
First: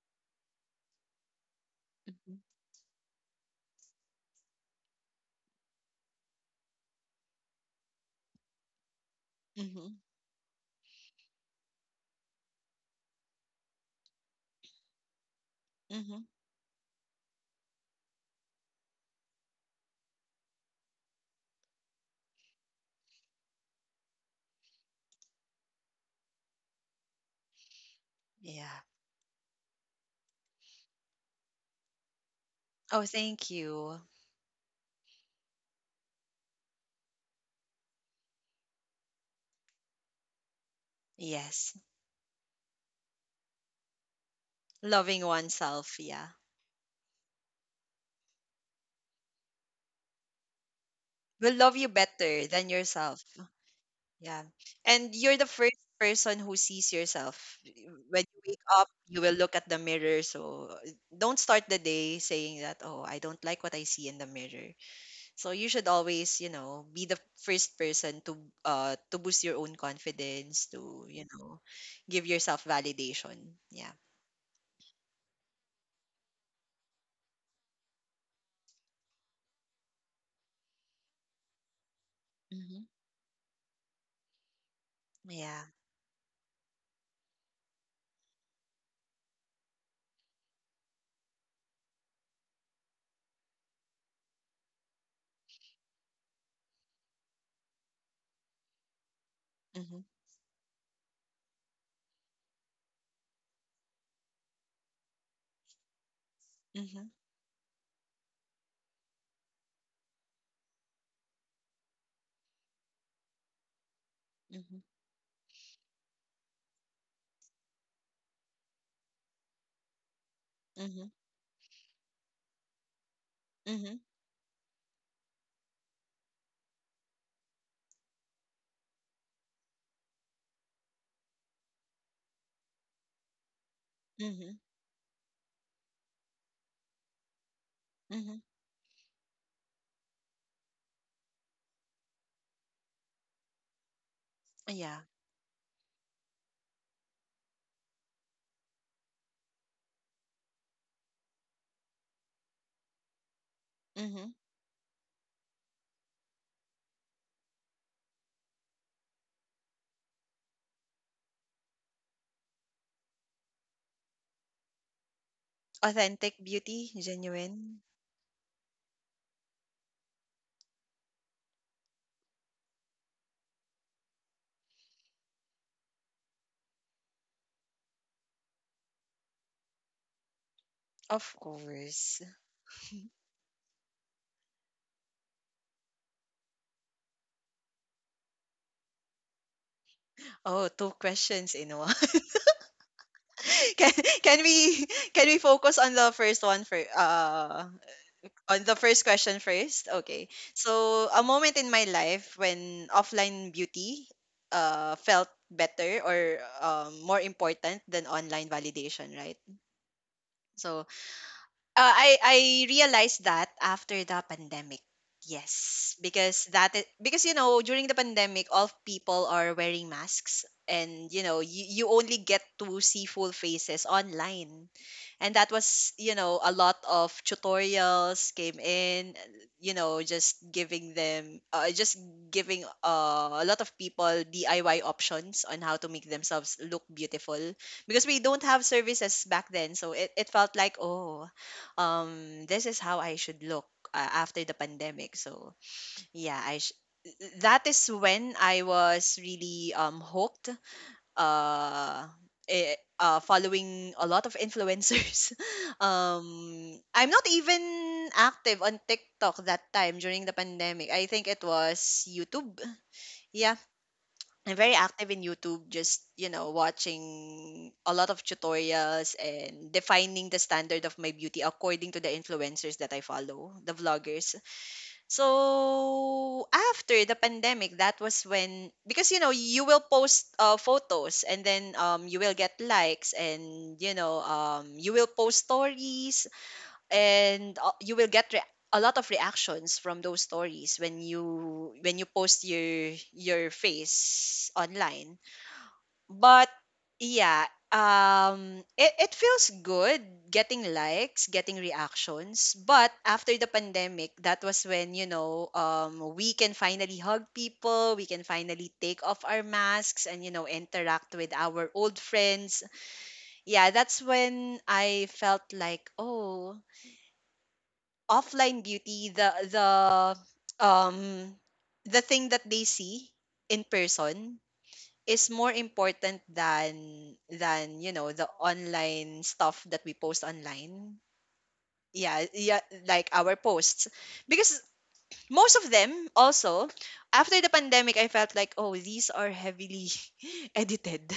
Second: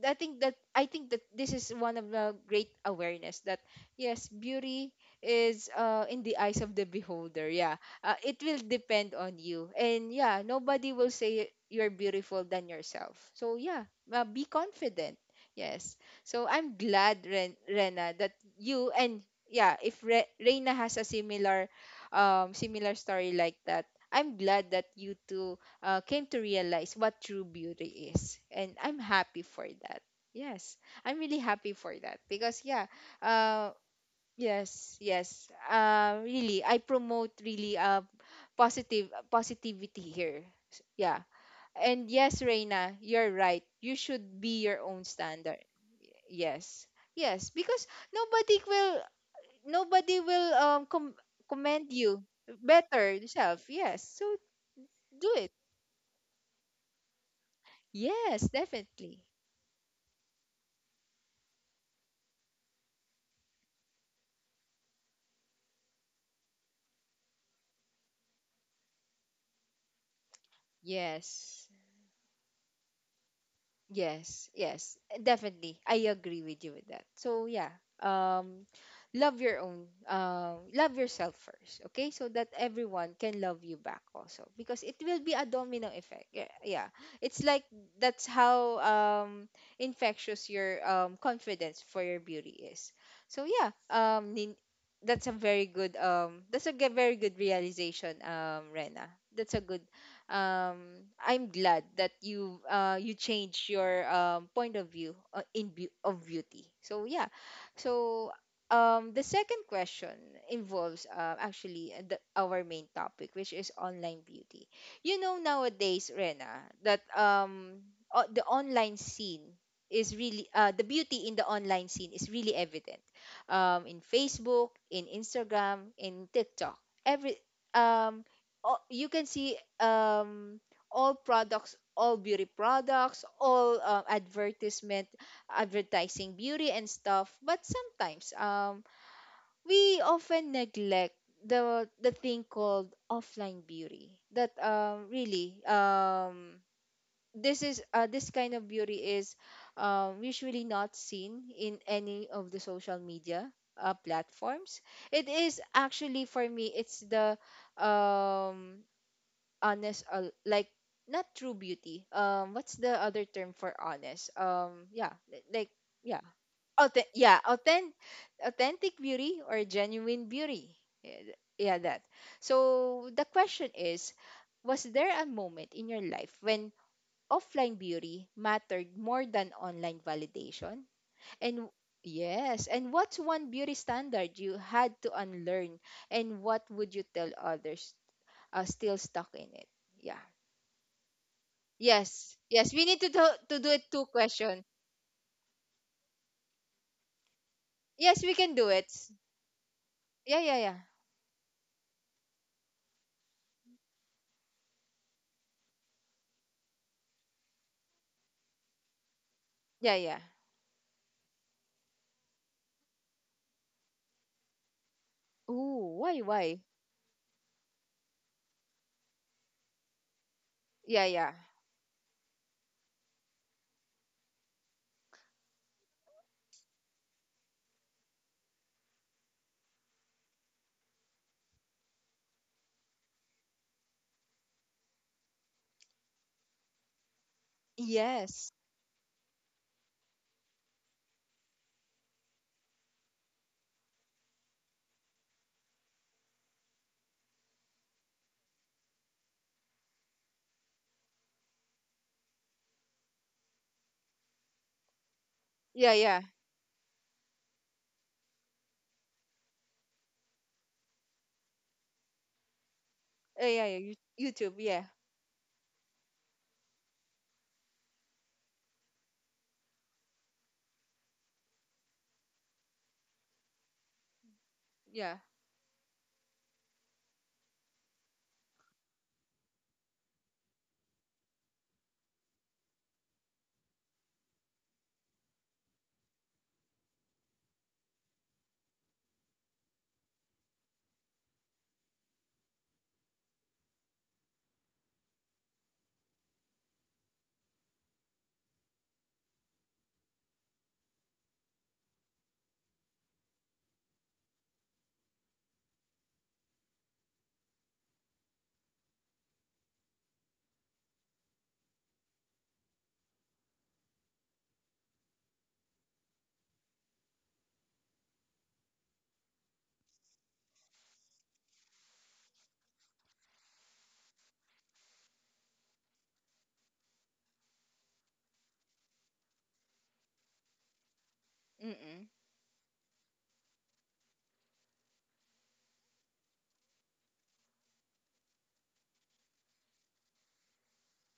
A: I think that, I think that this is one of the
B: Mm-hmm.
A: great awareness that yes, beauty is uh in the eyes of the beholder. Yeah, uh, it will depend on you, and yeah, nobody will say you're beautiful than yourself. So yeah, uh, be confident, yes.
B: Mm-hmm.
A: So I'm glad, Ren- Rena, that you and yeah, if Re- Reina has a similar, um, similar story like that, I'm glad that you two uh, came to realize what true beauty is, and
B: Yeah.
A: I'm happy for that. Yes, I'm really happy for that because yeah,
B: Oh, thank
A: uh,
B: you.
A: yes, yes, uh, really, I promote really uh, positive positivity here. Yeah,
B: Yes.
A: and yes, Reina, you're right. You should be your own
B: Loving
A: standard.
B: oneself.
A: Y-
B: Yeah.
A: Yes. Yes, because nobody will, nobody will um com-
B: Will love you
A: commend you
B: better than
A: better
B: yourself.
A: yourself. Yes. So
B: Yeah. And
A: do
B: you're the
A: it.
B: first person who sees yourself. When you
A: Yes,
B: wake up, you
A: definitely.
B: will look at the mirror. So, uh, don't start the day saying that, oh, I don't like what I see in the mirror. So you should always, you know, be the first person to, uh to boost your own confidence, to, you know,
A: Yes.
B: give yourself validation. Yeah.
A: Yes, yes, definitely. I agree with you with that. So yeah, um, love your own, um, love yourself first, okay? So that
B: Mm-hmm.
A: everyone can love you back also, because it will be a
B: Yeah.
A: domino effect. Yeah, yeah. It's like that's how um infectious your um confidence for your beauty is. So yeah, um, nin- that's a very good um, that's a ge- very good realization, um, Rena. That's a good um, I'm glad that you uh, you changed your um, point of view uh, in be- of beauty. So
B: Mhm,
A: yeah, so um, the second question involves uh, actually uh, the, our main topic, which is online beauty.
B: mhm,
A: You know nowadays, Rena, that um, o- the online scene is really uh, the
B: mhm,
A: beauty in the online scene is really evident um,
B: mhm,
A: in Facebook, in Instagram, in TikTok. Every um, all, you can see um all products, all beauty products, all uh,
B: mhm,
A: advertisement, advertising beauty and stuff, but sometimes
B: mhm.
A: um we often neglect the the thing called offline beauty, that
B: Yeah.
A: um really um this is uh, this kind of beauty is um, usually not seen in any of the social media uh,
B: Mhm.
A: platforms. It is actually for me it's the um honest, uh, like, not true beauty, um what's the other term for honest, um yeah, li- like, yeah,
B: Authentic beauty,
A: Auth- yeah,
B: genuine.
A: authentic, authentic beauty or genuine beauty, yeah, th- yeah, that. So the question is, was there a moment in your life when offline beauty mattered more than online validation,
B: Of
A: and
B: course.
A: yes, and what's one beauty standard you had to unlearn, and what would you tell others uh, still stuck in it, yeah.
B: Oh, two questions in one.
A: Yes. Yes, we need to do, to do it,
B: Can
A: two
B: can
A: question.
B: we can we focus on the first one for, uh
A: Yes, we can
B: on
A: do
B: the
A: it.
B: first question first? Okay.
A: Yeah, yeah, yeah.
B: So, a moment in my life when offline beauty, uh felt better or, um more important than online validation, right?
A: Yeah, yeah.
B: So, Uh, I I realized that after the pandemic. Yes,
A: Ooh, why
B: because
A: why?
B: that is, because you know during the pandemic, all people are wearing masks,
A: Yeah,
B: and you
A: yeah.
B: know you, you only get to see full faces online, and that was, you know, a lot of tutorials came in, you know, just giving them, uh, just giving, uh, a lot of people D I Y options on how to make themselves look beautiful, because we don't
A: Yes.
B: have services back then. So it, it felt like, oh, um this is how I should look, uh, after the pandemic. So yeah, I sh- that is when I was really, um hooked. Uh. eh, uh, Following a lot of influencers.
A: Yeah, yeah.
B: um, I'm not even active on TikTok that time during the pandemic. I think it was YouTube.
A: Uh,
B: Yeah,
A: yeah, yeah. You-
B: I'm
A: YouTube,
B: very
A: yeah.
B: active in YouTube, just, you know, watching a lot of tutorials and defining the standard of my beauty according to the influencers that I follow, the vloggers.
A: Yeah.
B: So, after the pandemic, that was when, because, you know, you will post, uh, photos, and then, um, you will get likes and, you know, um, you will post stories, and, uh, you will get re- a lot of reactions from those stories when you, when you post your your face online. But yeah, um it, it feels good getting likes, getting reactions. But after the pandemic, that was when, you know, um we can finally hug people, we can finally take off our masks and, you know, interact with our old friends. Yeah, that's when I felt like, oh, offline beauty, the the um the thing that they see in person is more important than than you know the online stuff that we post online.
A: Mm-mm.
B: Yeah, yeah, like our posts, because most of them also, after the pandemic, I felt like, oh, these are heavily edited.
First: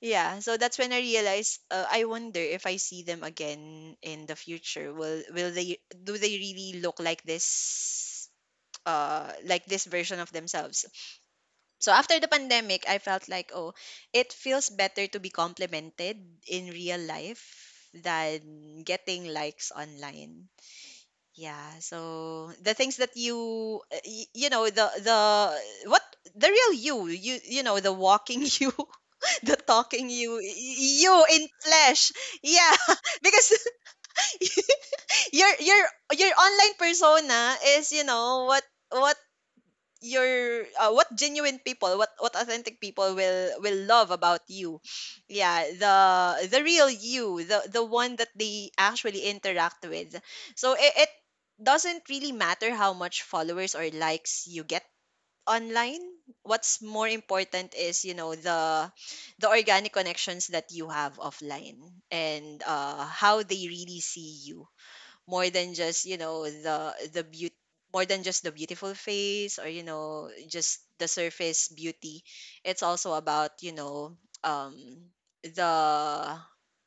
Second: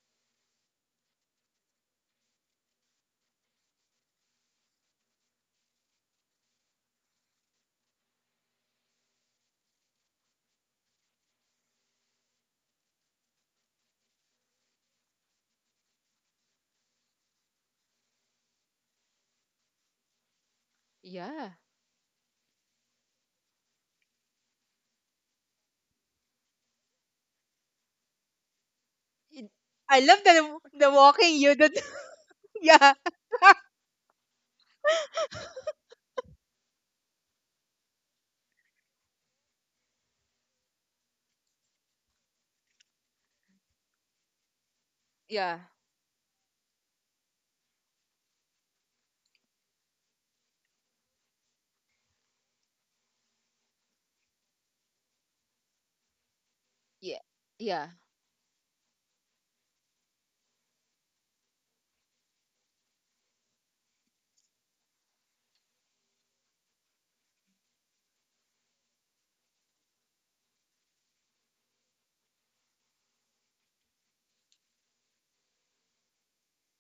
B: Yeah, so that's when I realized, uh, I wonder if I see them again in the future, will will they do they really look like this, uh like this version of themselves? So after the pandemic, I felt like, oh, it feels better to be complimented in real life than getting likes online.
A: Yeah.
B: Yeah, so the things that you, uh, y- you know, the the what the real you, you you know, the walking you,
A: It-
B: the
A: I
B: talking
A: love
B: you,
A: the
B: y-
A: the
B: you
A: walking
B: in
A: you did.
B: flesh. Yeah,
A: Yeah,
B: because your your your online persona is you know what what your uh, what genuine people what what authentic people will will love about you,
A: yeah.
B: yeah, the the real you the the one that they actually interact with. So it, it doesn't really matter how much followers or likes you get online. What's more
A: Yeah.
B: important
A: Yeah.
B: is you know the the organic connections that you have offline and uh how they really see you, more than just you know the the beauty, more than just the beautiful face, or you know just the surface beauty. It's also about you know um the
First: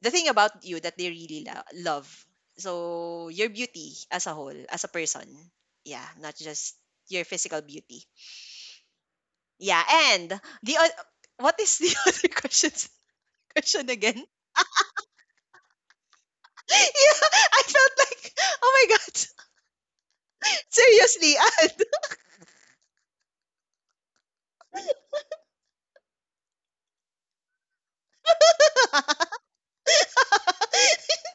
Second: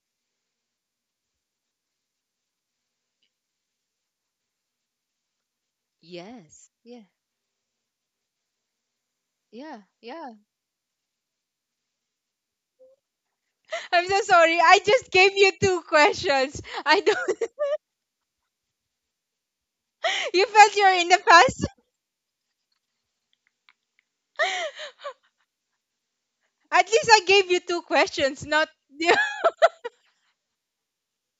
B: the thing about you that they really lo- love. So your beauty as a whole, as a person, yeah, not
A: Yes.
B: just
A: Yeah.
B: your physical beauty.
A: Yeah.
B: Yeah. And
A: Yeah.
B: the oth- what is the other questions question
A: I'm so
B: again?
A: sorry. I just gave you two questions. I
B: Yeah,
A: don't.
B: I felt like, oh my god.
A: You felt you're in the
B: Seriously,
A: past.
B: Anne.
A: At least I gave you two questions, not.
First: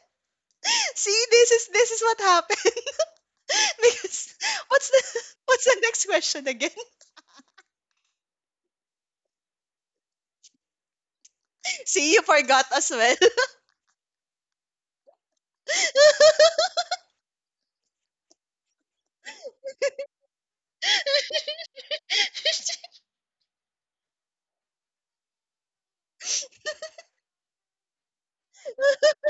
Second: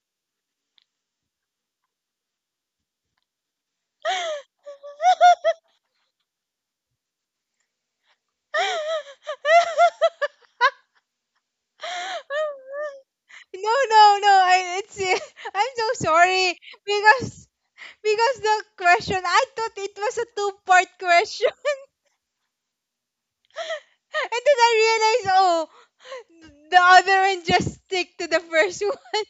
B: See, this is this is what happened. Because what's the what's the next question again?
A: Yeah.
B: See, you forgot as well.
A: No, no, no. I, it's I'm so sorry because because the question, I thought it was a two-part question, and then I realized oh, the other one just stick to the first one.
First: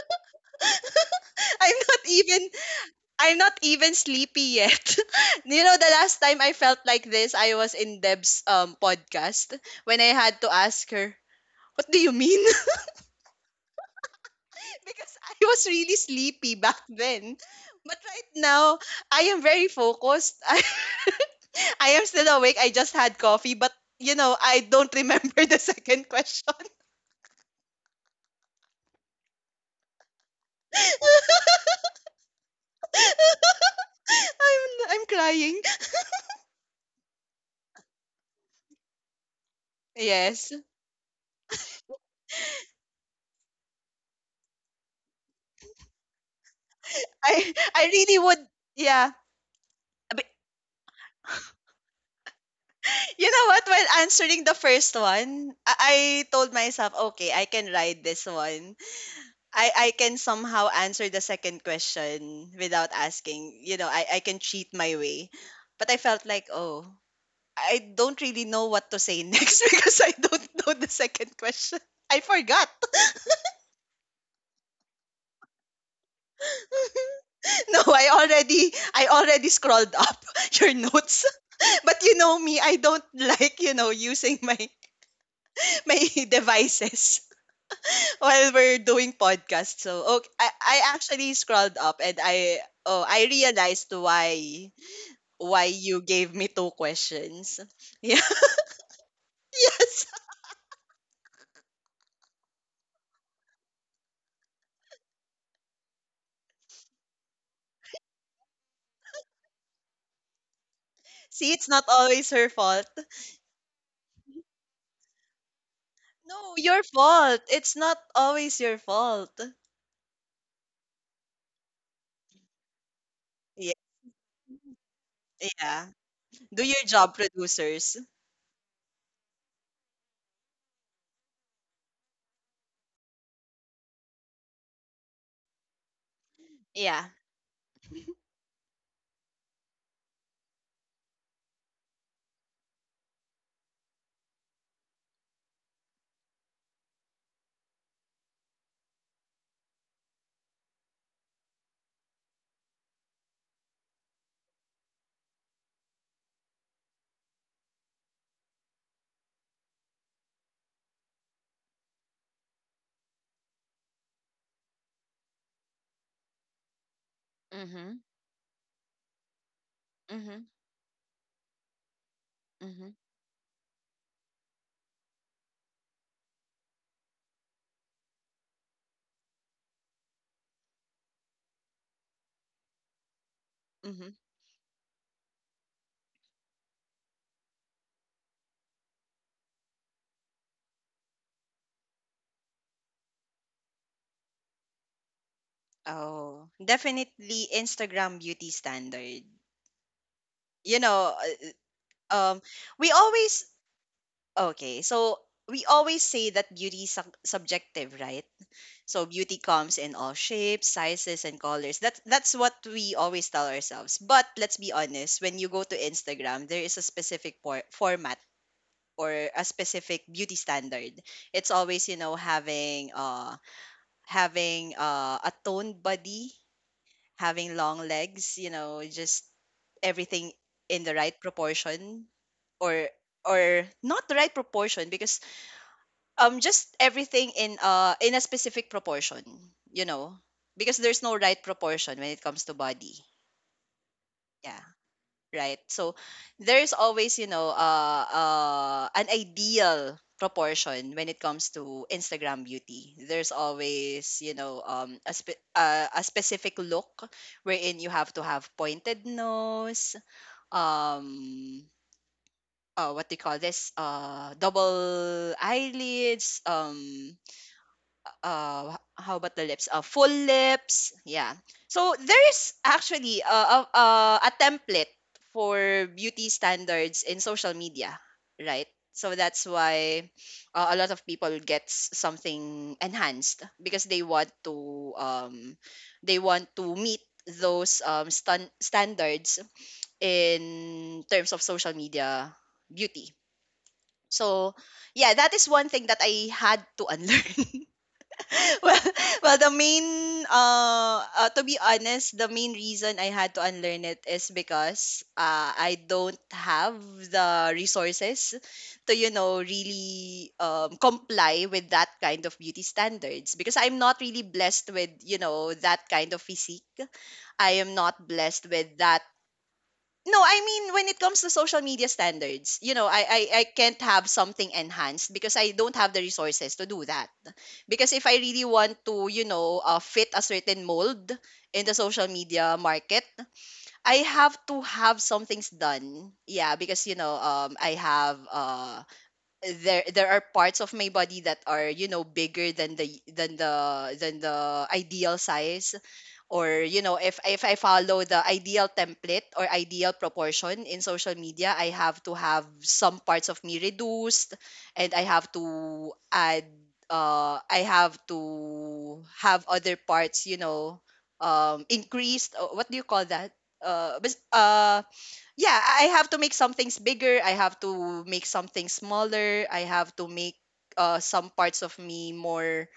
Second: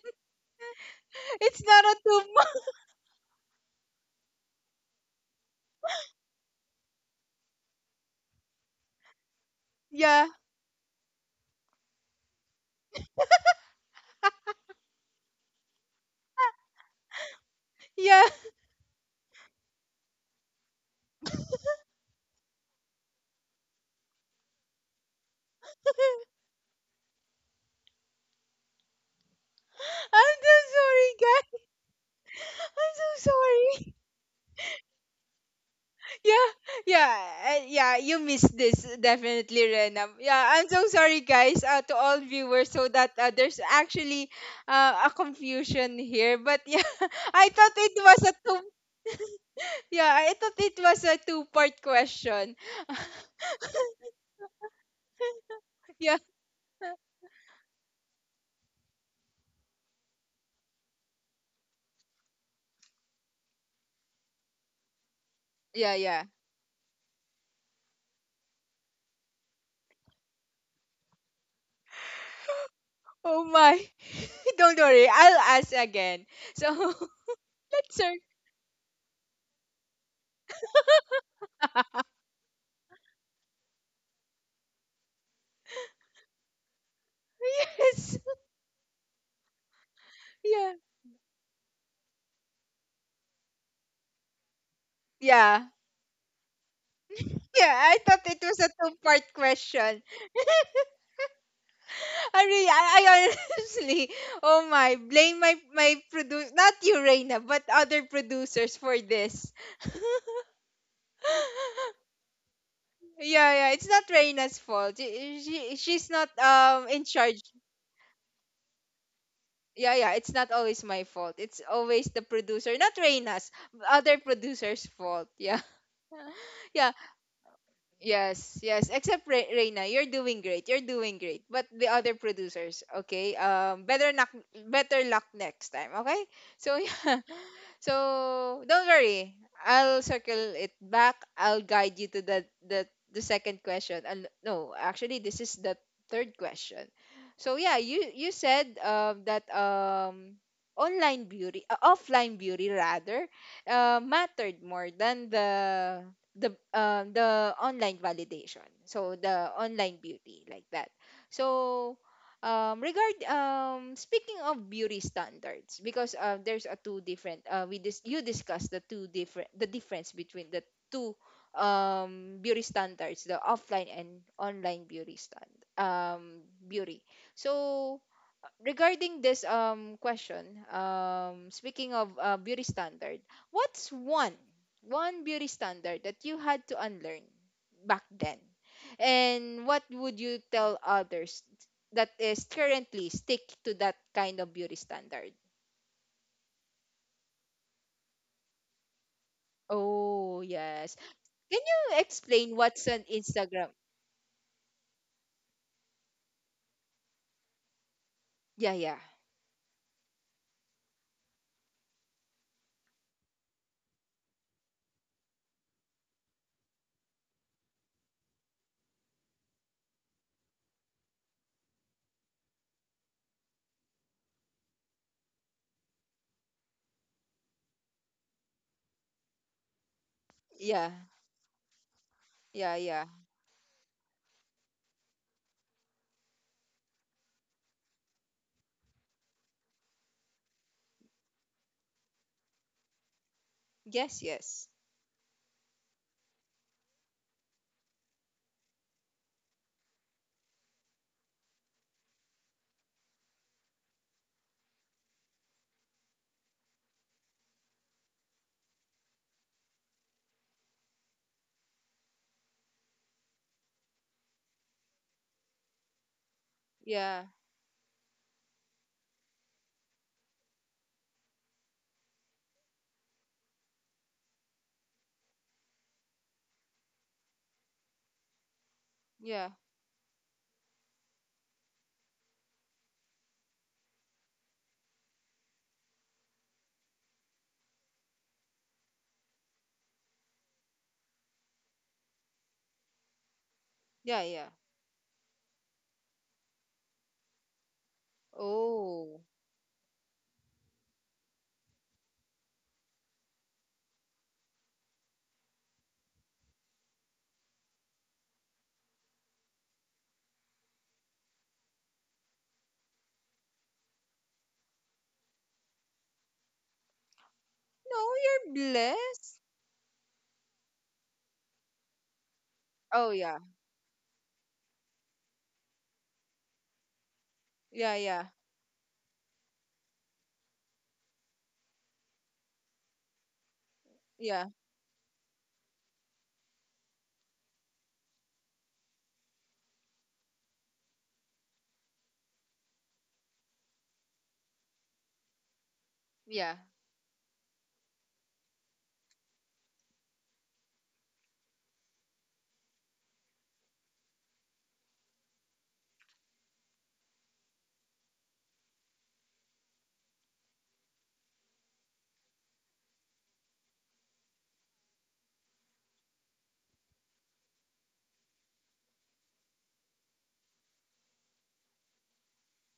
A: It's
B: I'm
A: not a
B: not
A: two.
B: even I'm not even sleepy yet. You know, the last time I felt like this, I was in Deb's um podcast when I
A: Yeah,
B: had to ask her, "What do you mean?" Because I was really sleepy back then. But
A: yeah.
B: right now, I am very focused. I, I am still awake. I just had coffee, but you know, I don't remember the second question.
A: I'm so sorry, guys. I'm so sorry.
B: I'm I'm crying.
A: Yeah, yeah, uh, yeah. You missed this definitely, Rena.
B: Yes.
A: Yeah, I'm so sorry, guys, uh, to all viewers, so that uh, there's actually uh, a confusion here. But yeah, I
B: I
A: thought
B: I
A: it
B: really
A: was a
B: would,
A: two.
B: yeah.
A: Yeah,
B: But
A: I thought it was a two-part question.
B: you know what? While answering the first one,
A: Yeah,
B: I, I told myself, okay, I can ride this one. I, I can somehow answer the second question without asking. You know, I, I can cheat my way. But
A: yeah,
B: I
A: yeah.
B: felt like, oh, I don't really know what to say next because I don't know the second question. I forgot.
A: Oh my! Don't worry, I'll ask again. So
B: No,
A: let's
B: I
A: circle.
B: already I already scrolled up your notes. But you know me, I don't like, you know, using my my devices
A: Yes.
B: while we're doing podcasts. So, okay, I,
A: Yeah.
B: I actually scrolled up and I oh, I realized why why
A: Yeah.
B: you gave me two questions.
A: Yeah, I
B: Yeah.
A: thought it was a two-part question.
B: Yes.
A: I really, I, I honestly, oh my, blame my my produce, not you, Reina, but other producers for this.
B: See, it's not always her fault.
A: Yeah, yeah, it's not Reina's fault. She, she she's not
B: No, your
A: um in charge.
B: fault. It's not always your fault.
A: Yeah, yeah, it's not always my fault. It's always the producer, not Reina's,
B: Yeah.
A: other producers' fault. Yeah,
B: Yeah. Do your
A: yeah,
B: job, producers.
A: yes, yes. Except Re- Reina, you're doing great. You're doing great. But the other producers, okay, um, better luck, better luck next time, okay? So
B: Yeah.
A: yeah. So don't worry. I'll circle it back. I'll guide you to the the, the second question. And no, actually this is the third question. So yeah, you you said um that um online beauty, uh, offline beauty rather, uh, mattered more than the the um the online validation. So the online beauty like that. So Um, regard um, speaking of beauty standards, because uh, there's a two different. Uh, we dis-
B: Mhm.
A: you discussed the two different, the difference
B: Mhm.
A: between the two um beauty
B: Mhm.
A: standards, the offline and online beauty stand um beauty. So regarding this um question, um speaking of uh, beauty standard, what's
B: Hmm.
A: one, one beauty standard that you had to unlearn back then? And what would you tell others that is currently stick to that kind of beauty standard?
B: Oh, definitely Instagram beauty standard.
A: Oh,
B: You
A: yes.
B: know,
A: Can
B: uh,
A: you
B: um,
A: explain what's
B: we
A: an
B: always
A: Instagram?
B: okay. So we always say that beauty is sub- subjective, right?
A: Yeah, yeah.
B: So beauty comes in all shapes, sizes, and colors. That's that's what we always tell ourselves. But let's be honest, when you go to Instagram, there is a specific por- format, or a specific beauty standard. It's always, you know, having uh having uh a toned body, having long legs, you know, just everything in
A: Yeah.
B: the right proportion,
A: Yeah,
B: or
A: yeah.
B: or not the right proportion, because um just everything in uh in a specific proportion, you know, because there's no right proportion when it comes to body.
A: Yes,
B: Yeah.
A: yes.
B: Right? So there's always, you know, uh, uh, an ideal proportion when it comes to Instagram beauty. There's always, you know, um, a, spe- uh, a specific look wherein you have to have pointed nose, um, uh, what do you call this? Uh, double eyelids, um,
A: Yeah.
B: uh h- how about the lips? Uh, full lips. Yeah. So there's actually a, a, a a template for beauty standards in social media, right? So that's
A: Yeah.
B: why uh, a lot of people gets something enhanced because they want to um they want to meet those um stan- standards in terms of social media beauty.
A: Yeah, yeah.
B: So yeah, that is one thing that I had to unlearn. Well,
A: Oh.
B: well, the main uh, uh to be honest, the main reason I had to unlearn it is because uh I don't have the resources to, you know, really um comply with that kind of beauty standards, because I'm not really blessed with, you know, that kind of physique. I am
A: No,
B: not blessed
A: you're
B: with that.
A: blessed.
B: No, I mean when it comes to social media standards, you know, I,
A: Oh
B: I
A: yeah.
B: I can't have something enhanced because I don't have the resources to do that. Because
A: Yeah,
B: if I
A: yeah,
B: really want to, you know, uh, fit a certain mold in the social media market, I have
A: yeah,
B: to have some things done. Yeah, because you know, um, I have uh there there are parts of my body that are, you know, bigger than the than the than the ideal size,
A: yeah,
B: or you know, if if I follow the ideal template or ideal proportion in social media, I have to have some parts of me reduced, and I have to add uh I have to have other parts, you know, um increased. Uh, what do you call that? uh, bas- uh yeah, I have to make some things bigger. I have to make something smaller. I have to make uh, some parts of me more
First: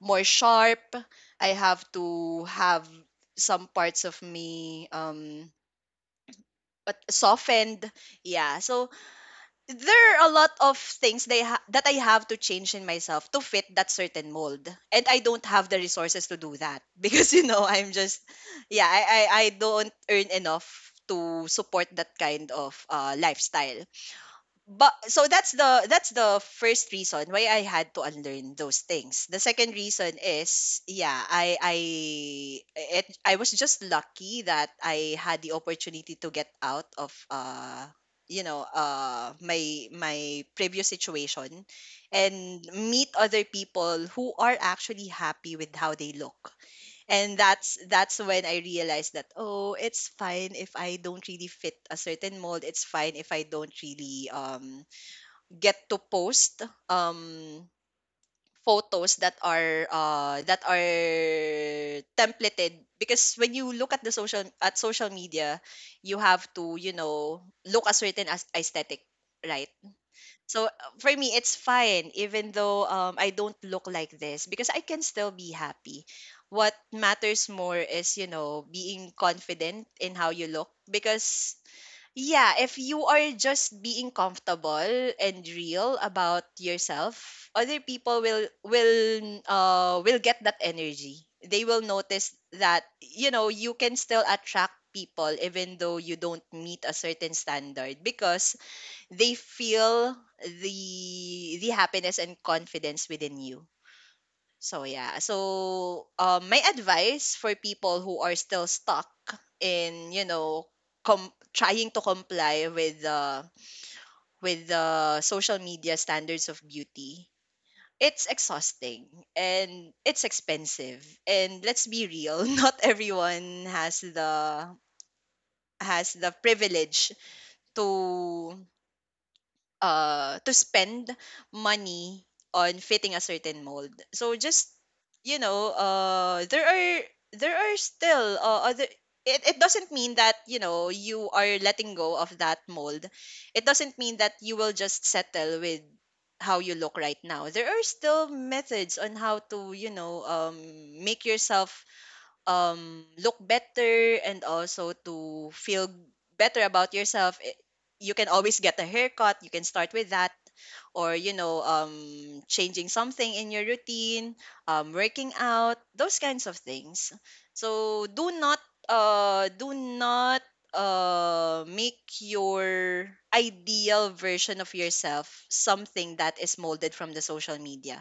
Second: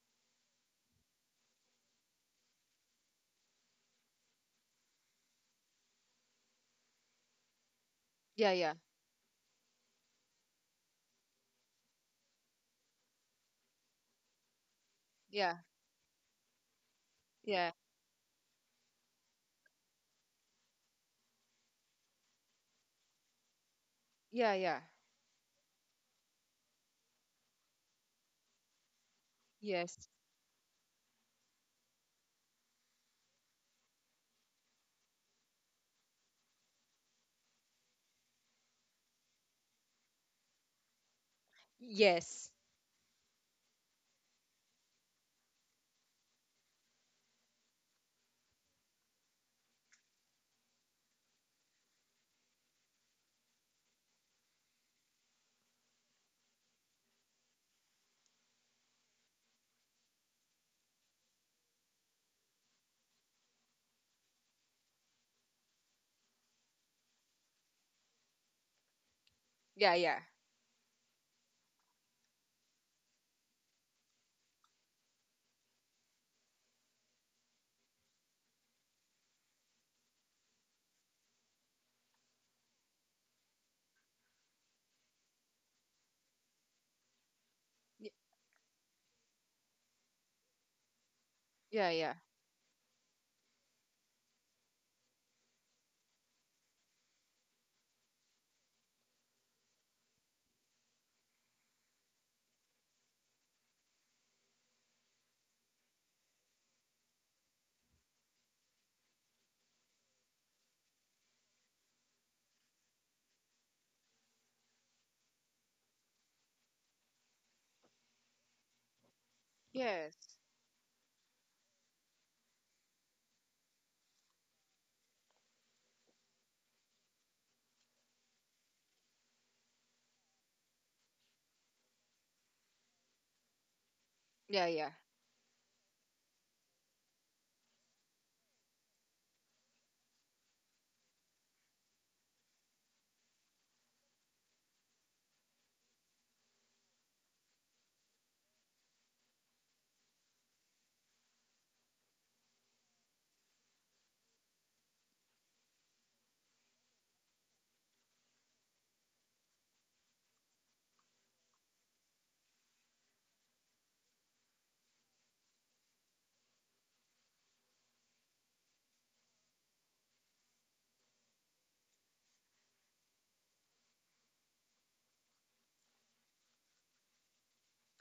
B: more sharp. I have to have some parts of me um but softened. Yeah.
A: yeah,
B: So there are a lot of things they ha- that I have to change in myself to fit that certain mold. And I don't
A: yeah,
B: have the resources to do that, because you
A: yeah,
B: know,
A: yeah,
B: I'm just yeah, I I, I don't earn enough to support that kind of uh, lifestyle.
A: yeah, yeah.
B: But so that's the that's the first reason why I had to unlearn those things. The second
A: Yes,
B: reason is yeah, I I it, I was just lucky that I had the opportunity to get out of uh you know uh my my previous situation
A: yes,
B: and meet other people who are actually happy with how they look. And that's that's when I realized that, oh, it's fine if I don't really fit a certain mold. It's fine if I don't really um get to post um photos that are uh that are templated, because when you look at the social at social media, you have to, you know, look a certain as- aesthetic, right?
A: yeah, yeah,
B: So uh, for me it's fine even though um I don't look like this, because I can still be happy. What matters more is, you know, being confident in how you look, because yeah, if you are just being comfortable and real about yourself, other
A: y-
B: people will will uh will get that energy. They will
A: yeah, yeah,
B: notice that, you know, you can still attract people even though you don't meet a certain standard, because they feel the the happiness and confidence within you. So yeah. So um my advice for people who are still stuck in, you know, com- trying to comply with the with the social media standards of beauty: it's exhausting and
A: yes,
B: it's expensive. And let's be real, not everyone has the has the privilege to uh to spend money on fitting a certain mold. So
A: yeah,
B: just,
A: yeah,
B: you know, uh there are there are still uh, other it, it doesn't mean that, you know, you are letting go of that mold. It doesn't mean that you will just settle with how you look right now. There are still methods on how to, you know, um make yourself um, look better, and also to feel better about yourself. I- you can always get a haircut. You can start with that, or you know, um, changing something in your routine, um, working out, those kinds of things. So do not, uh, do not uh make your ideal version of yourself something that is molded from the social media.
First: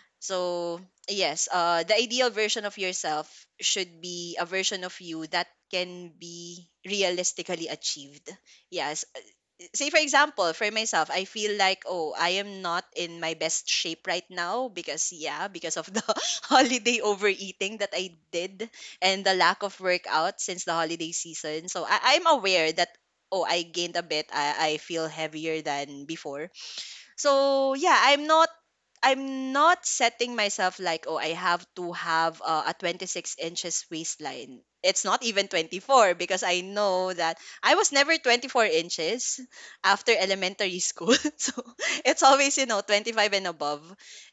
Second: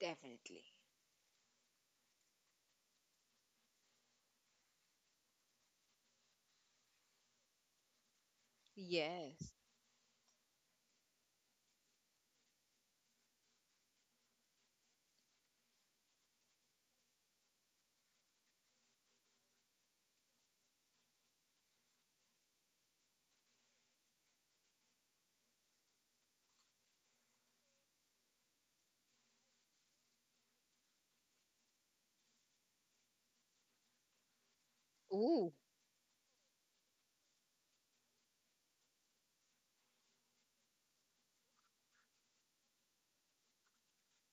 A: definitely.
B: So, yes, uh, the ideal version of yourself should be a version of you that can be realistically achieved. Yes.
A: Yes.
B: Say, for example, for myself, I feel like, oh, I am not in my best shape right now, because, yeah, because of the holiday overeating that I did, and the lack of workout since the holiday season. So, I- I'm aware that. Oh, I gained a bit. I, I feel heavier than before. So yeah, I'm not I'm not setting myself like, oh, I have to have uh, a twenty-six inches waistline. It's not even
A: Ooh,
B: twenty-four, because I know that I was never twenty-four inches after elementary school. So it's always, you know, twenty-five and above.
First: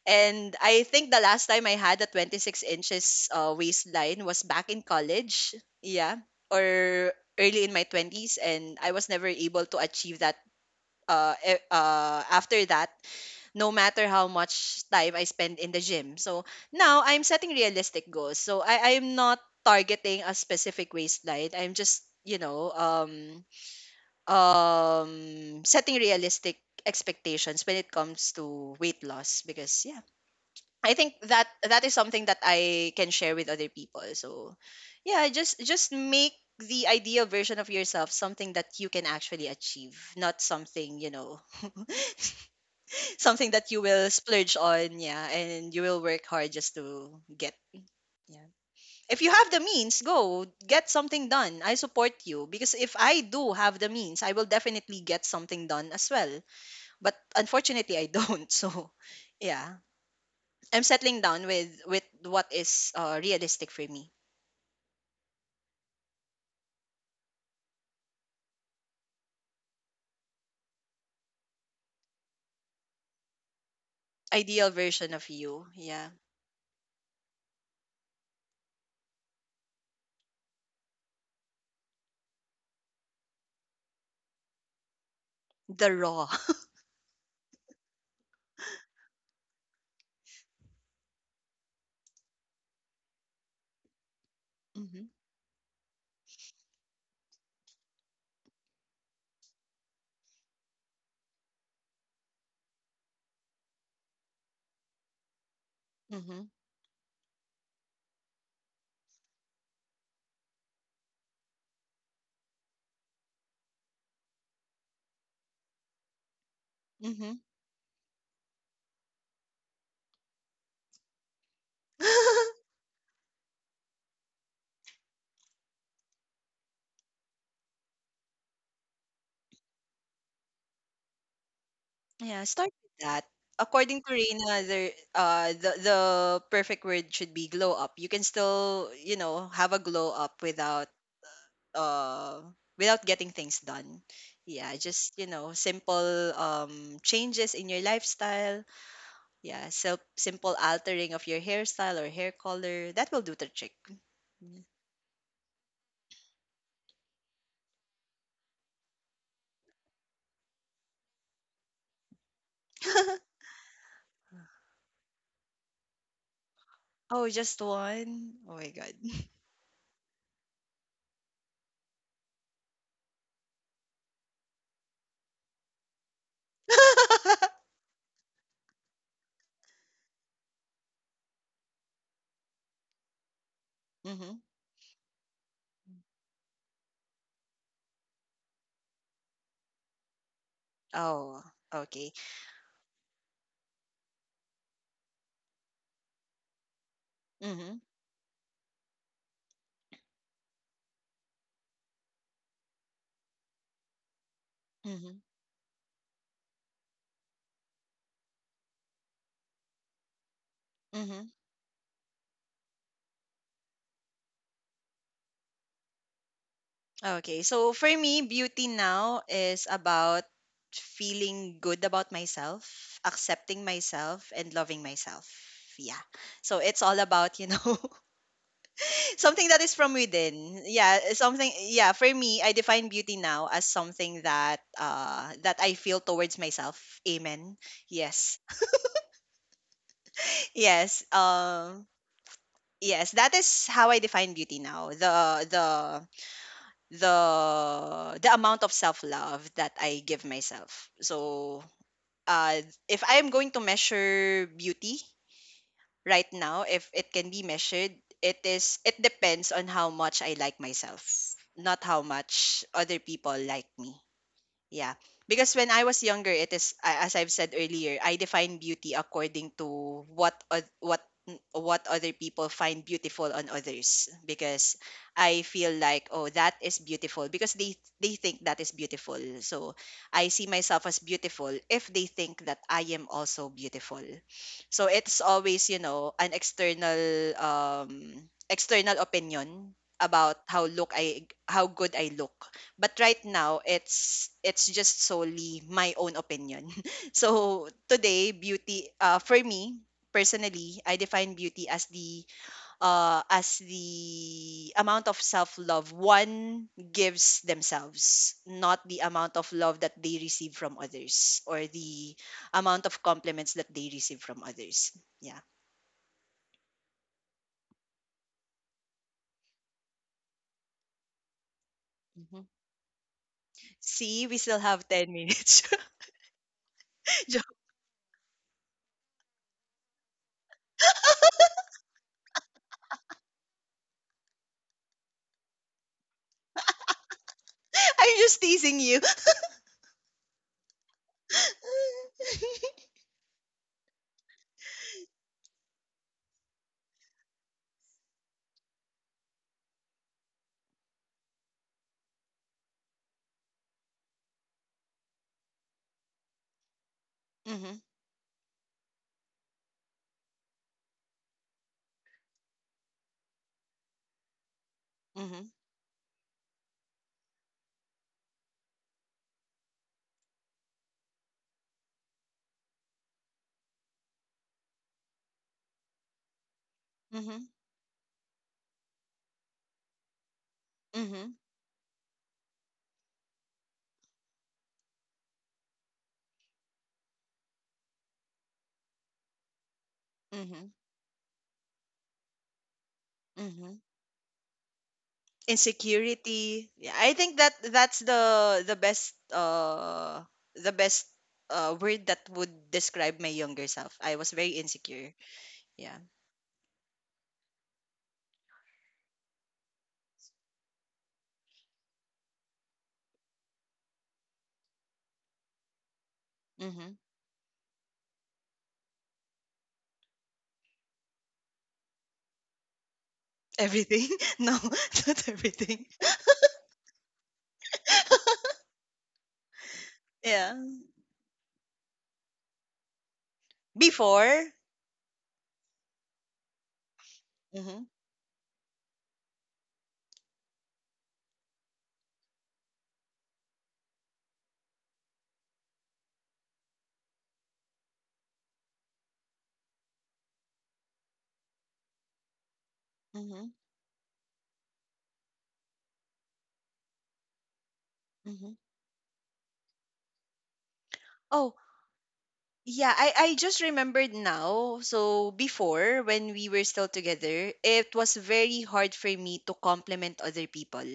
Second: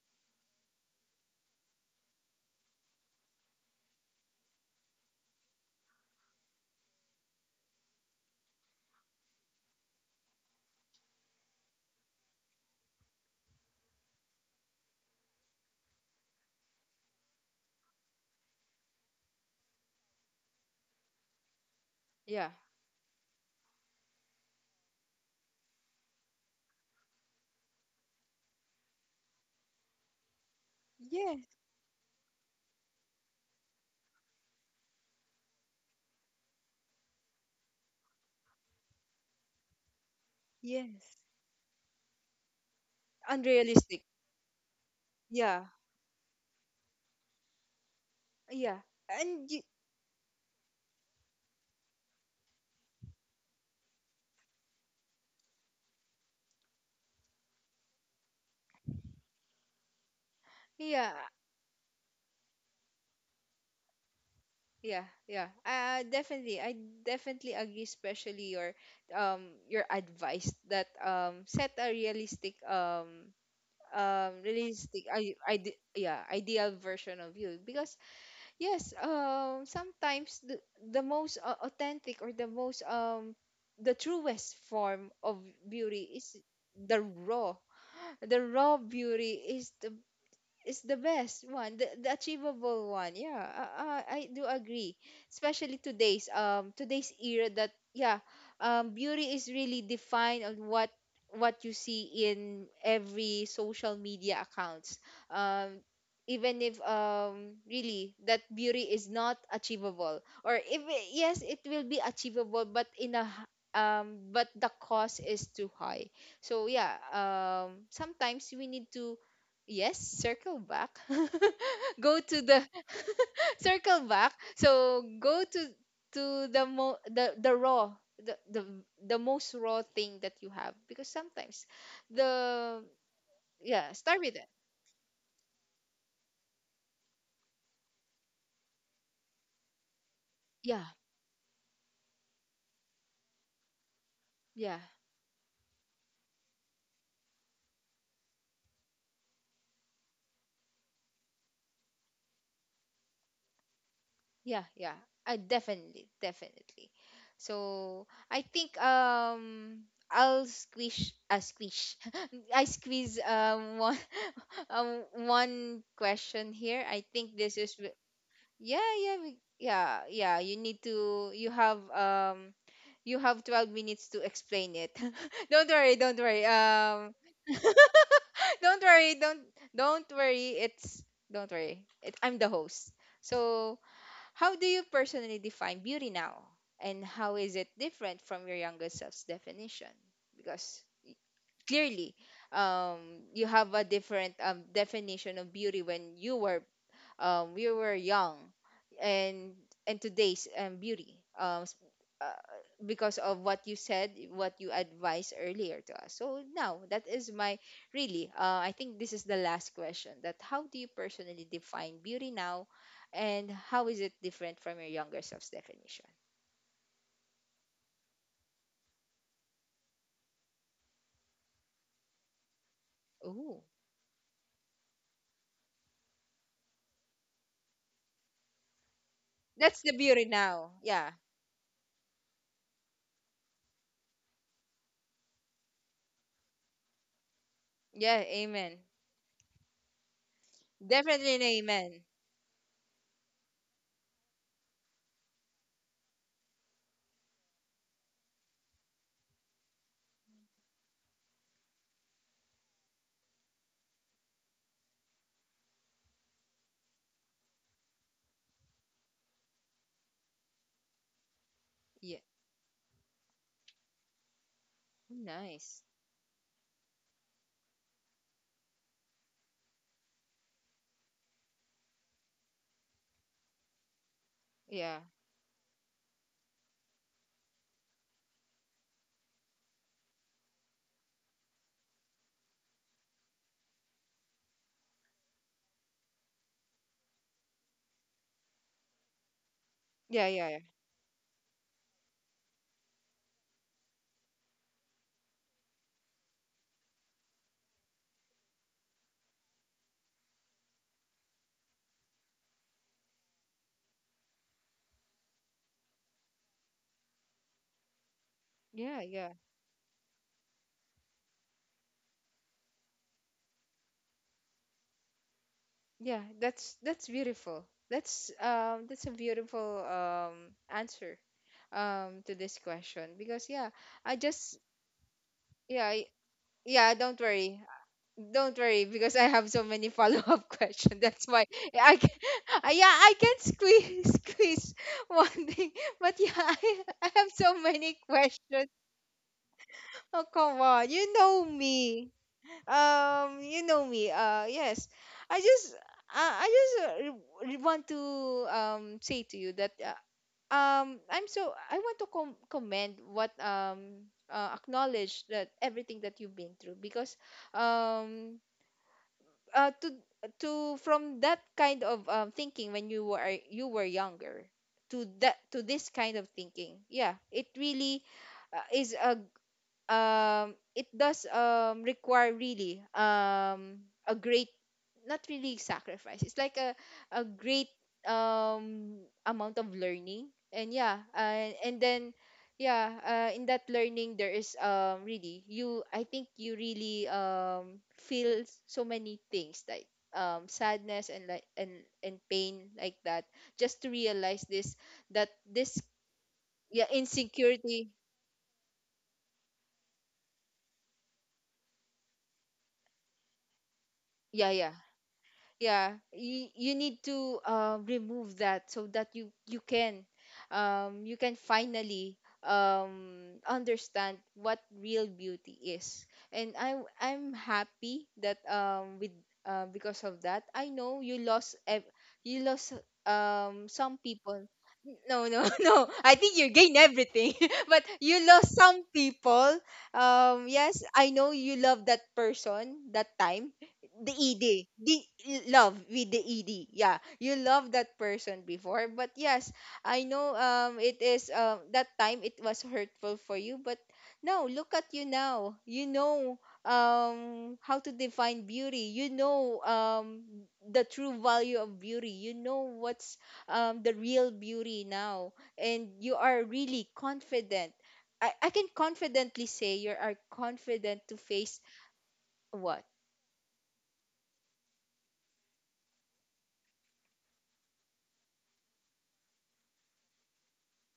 B: And I think the last time I had a twenty-six inches uh, waistline was back in college. Yeah, or early in my twenties, and I was never able to achieve that uh, e- uh after that, no matter how much time I spend in the gym. So now I'm setting realistic goals. So I, I'm not targeting a specific waistline. I'm just, you
A: yeah,
B: know, um, um, setting realistic expectations when it comes to weight loss, because yeah, I think
A: yes,
B: that that is something that I can share with other people. So yeah, just just make the ideal version of yourself something that you can actually achieve, not something, you
A: yes.
B: know, something that you
A: Unrealistic.
B: will splurge on, yeah,
A: Yeah,
B: and you will work hard just to get. Yeah.
A: yeah,
B: If you
A: and
B: have the
A: y-
B: means, go get something done. I support you, because if I do have the means, I will definitely get something done as well. But unfortunately, I don't. So, yeah. I'm
A: yeah,
B: settling down with with what is, uh, realistic for me.
A: yeah, yeah. Uh, definitely, I definitely agree. Especially your um your advice that um set a realistic um um
B: Ideal
A: realistic
B: version of
A: I, I
B: you,
A: ide
B: yeah.
A: yeah, ideal version of you, because yes, um sometimes the, the most uh, authentic or the most um the truest form of
B: The
A: beauty
B: raw.
A: is the raw, the raw beauty is the, it's the best one, the, the achievable one. Yeah, uh, uh, I do agree.
B: Mhm.
A: Especially today's um today's era that yeah, um beauty is really defined on what what you see in every social media accounts. Um
B: Mhm.
A: even if um really that beauty is not achievable, or if it- yes, it will be achievable, but in a h- um but the cost is too high. So yeah,
B: Mhm.
A: um sometimes we need to. Yes, circle back. Go to the circle back. So go to to the mo the the raw, the the the most raw thing that you have, because sometimes
B: Yeah, start
A: the,
B: with that.
A: yeah,
B: According to
A: start with it.
B: Reina, there uh the the perfect word should be glow up. You can still, you know, have a glow up
A: Yeah,
B: without uh without getting things done. Yeah,
A: yeah,
B: just, you know, simple um changes in your lifestyle. Yeah, so simple altering of your hairstyle or hair color. That will do the trick.
A: yeah,
B: Mhm.
A: yeah. I definitely, definitely. So I think um I'll squish a uh, squish. I squeeze um one um one question here. I
B: Oh,
A: think this
B: just
A: is.
B: one. Oh my
A: Yeah,
B: god.
A: yeah, we- yeah, yeah. You need to. You have um. You have twelve minutes to explain it. don't worry. Don't worry. Um. don't worry. Don't don't worry. It's don't worry. It, I'm the host. So,
B: Mhm.
A: how do you personally define beauty now, and how is it different from your younger self's definition? Because y-
B: Oh, okay.
A: clearly, um, you have a different um, definition of beauty when you were um, we
B: Mhm.
A: were young, and and today's um, beauty, um, s- uh, because of what you said, what you
B: Mhm.
A: advised earlier to us. So now that is my, really, uh, I think this is the last question: that how do you
B: Mhm.
A: personally define beauty now, and how is it different from your younger self's definition?
B: Okay, so for me, beauty now is about feeling good about myself, accepting
A: Ooh,
B: myself, and loving myself. Yeah. So it's all about, you know, something that is
A: that's the
B: from
A: beauty
B: within.
A: now.
B: Yeah,
A: Yeah,
B: something, yeah, for me, I define beauty now as something that uh that I feel towards myself. Amen.
A: yeah,
B: Yes.
A: amen.
B: Yes.
A: Definitely an
B: Um,
A: amen.
B: yes, that is how I define beauty now. The the the the amount of self love that I give myself. So, uh, if I am going to measure beauty right now, if it can be measured, it is it depends on how much I like myself, not how
A: Yeah,
B: much other people like me. Yeah. Because when
A: nice.
B: I was younger, it is a- as I've said earlier, I define beauty according to what oth- what n- what other people find beautiful on others, because
A: Yeah,
B: I feel like, oh, that is beautiful because they they think that is beautiful. So I see myself as beautiful if they think that I am also beautiful. So it's always, you know, an external um external opinion
A: yeah,
B: about
A: yeah, yeah,
B: how look I how good I look, but right now it's it's just solely my own opinion. So today beauty uh, for me personally, I define beauty as the uh, as the amount of self love one gives themselves, not
A: yeah,
B: the
A: yeah.
B: amount of love that they receive from others or the amount of compliments that they receive from others. Yeah.
A: Yeah, that's that's beautiful. That's um that's a beautiful um answer um to
B: Mhm.
A: this question, because, yeah, I
B: See, we
A: just
B: still have ten minutes.
A: yeah, I, yeah, don't
B: Jo-
A: worry. Don't worry, because I have so many follow-up questions. That's why I can, yeah, I can squeeze squeeze one thing. But yeah, I, I have so many
B: I'm just
A: questions.
B: teasing you.
A: Oh, come on. You know me. Um, you know me. Uh, yes. I just, uh, I just uh, re- re- want to um say to you that uh, um I'm so, I want to com- commend what, um uh, acknowledge that everything that you've been through, because
B: Hmm.
A: um uh to to from that kind of um thinking when you were you were younger to that to this kind of thinking. Yeah, it really uh, is a, um it does um require really um a great, not really sacrifice, it's like a a
B: Hmm.
A: great um amount of learning. And yeah,
B: Mhm.
A: uh, and then yeah, uh, in that learning there is, um really, you I think you really um feel so many things, like um
B: Mhm.
A: sadness, and like, and and pain like that, just
B: Mhm.
A: to realize this, that this.
B: Insecurity.
A: Yeah,
B: Yeah, I think that
A: insecurity.
B: that's the the best uh the best uh word that would describe my younger self. I was
A: Yeah,
B: very
A: yeah,
B: insecure.
A: yeah.
B: Yeah.
A: you, you need to uh, remove that so that you you can um, you can finally um, understand what real beauty is. And i i'm
B: Mhm.
A: I'm happy that, um with uh, because of that, I know you lost ev- you lost um some
B: Everything?
A: people.
B: No,
A: No,
B: not
A: no, no,
B: everything.
A: I think you gain everything, but you lost some people. um
B: Yeah.
A: yes, I know you love that person that time. the ed
B: Before?
A: the love with the ed, yeah, you love
B: Mhm.
A: that person before. But yes, I know, um it is, um that time it was hurtful for you, but now look at you now. You know um how to define beauty. You know um the true value of beauty. You know what's
B: Mhm.
A: um the real beauty now, and you are really confident. i, I
B: Mhm.
A: can confidently say you are confident to
B: Oh,
A: face what.
B: yeah, I I just remembered now. So before, when we were still together, it was very hard for me to compliment other people.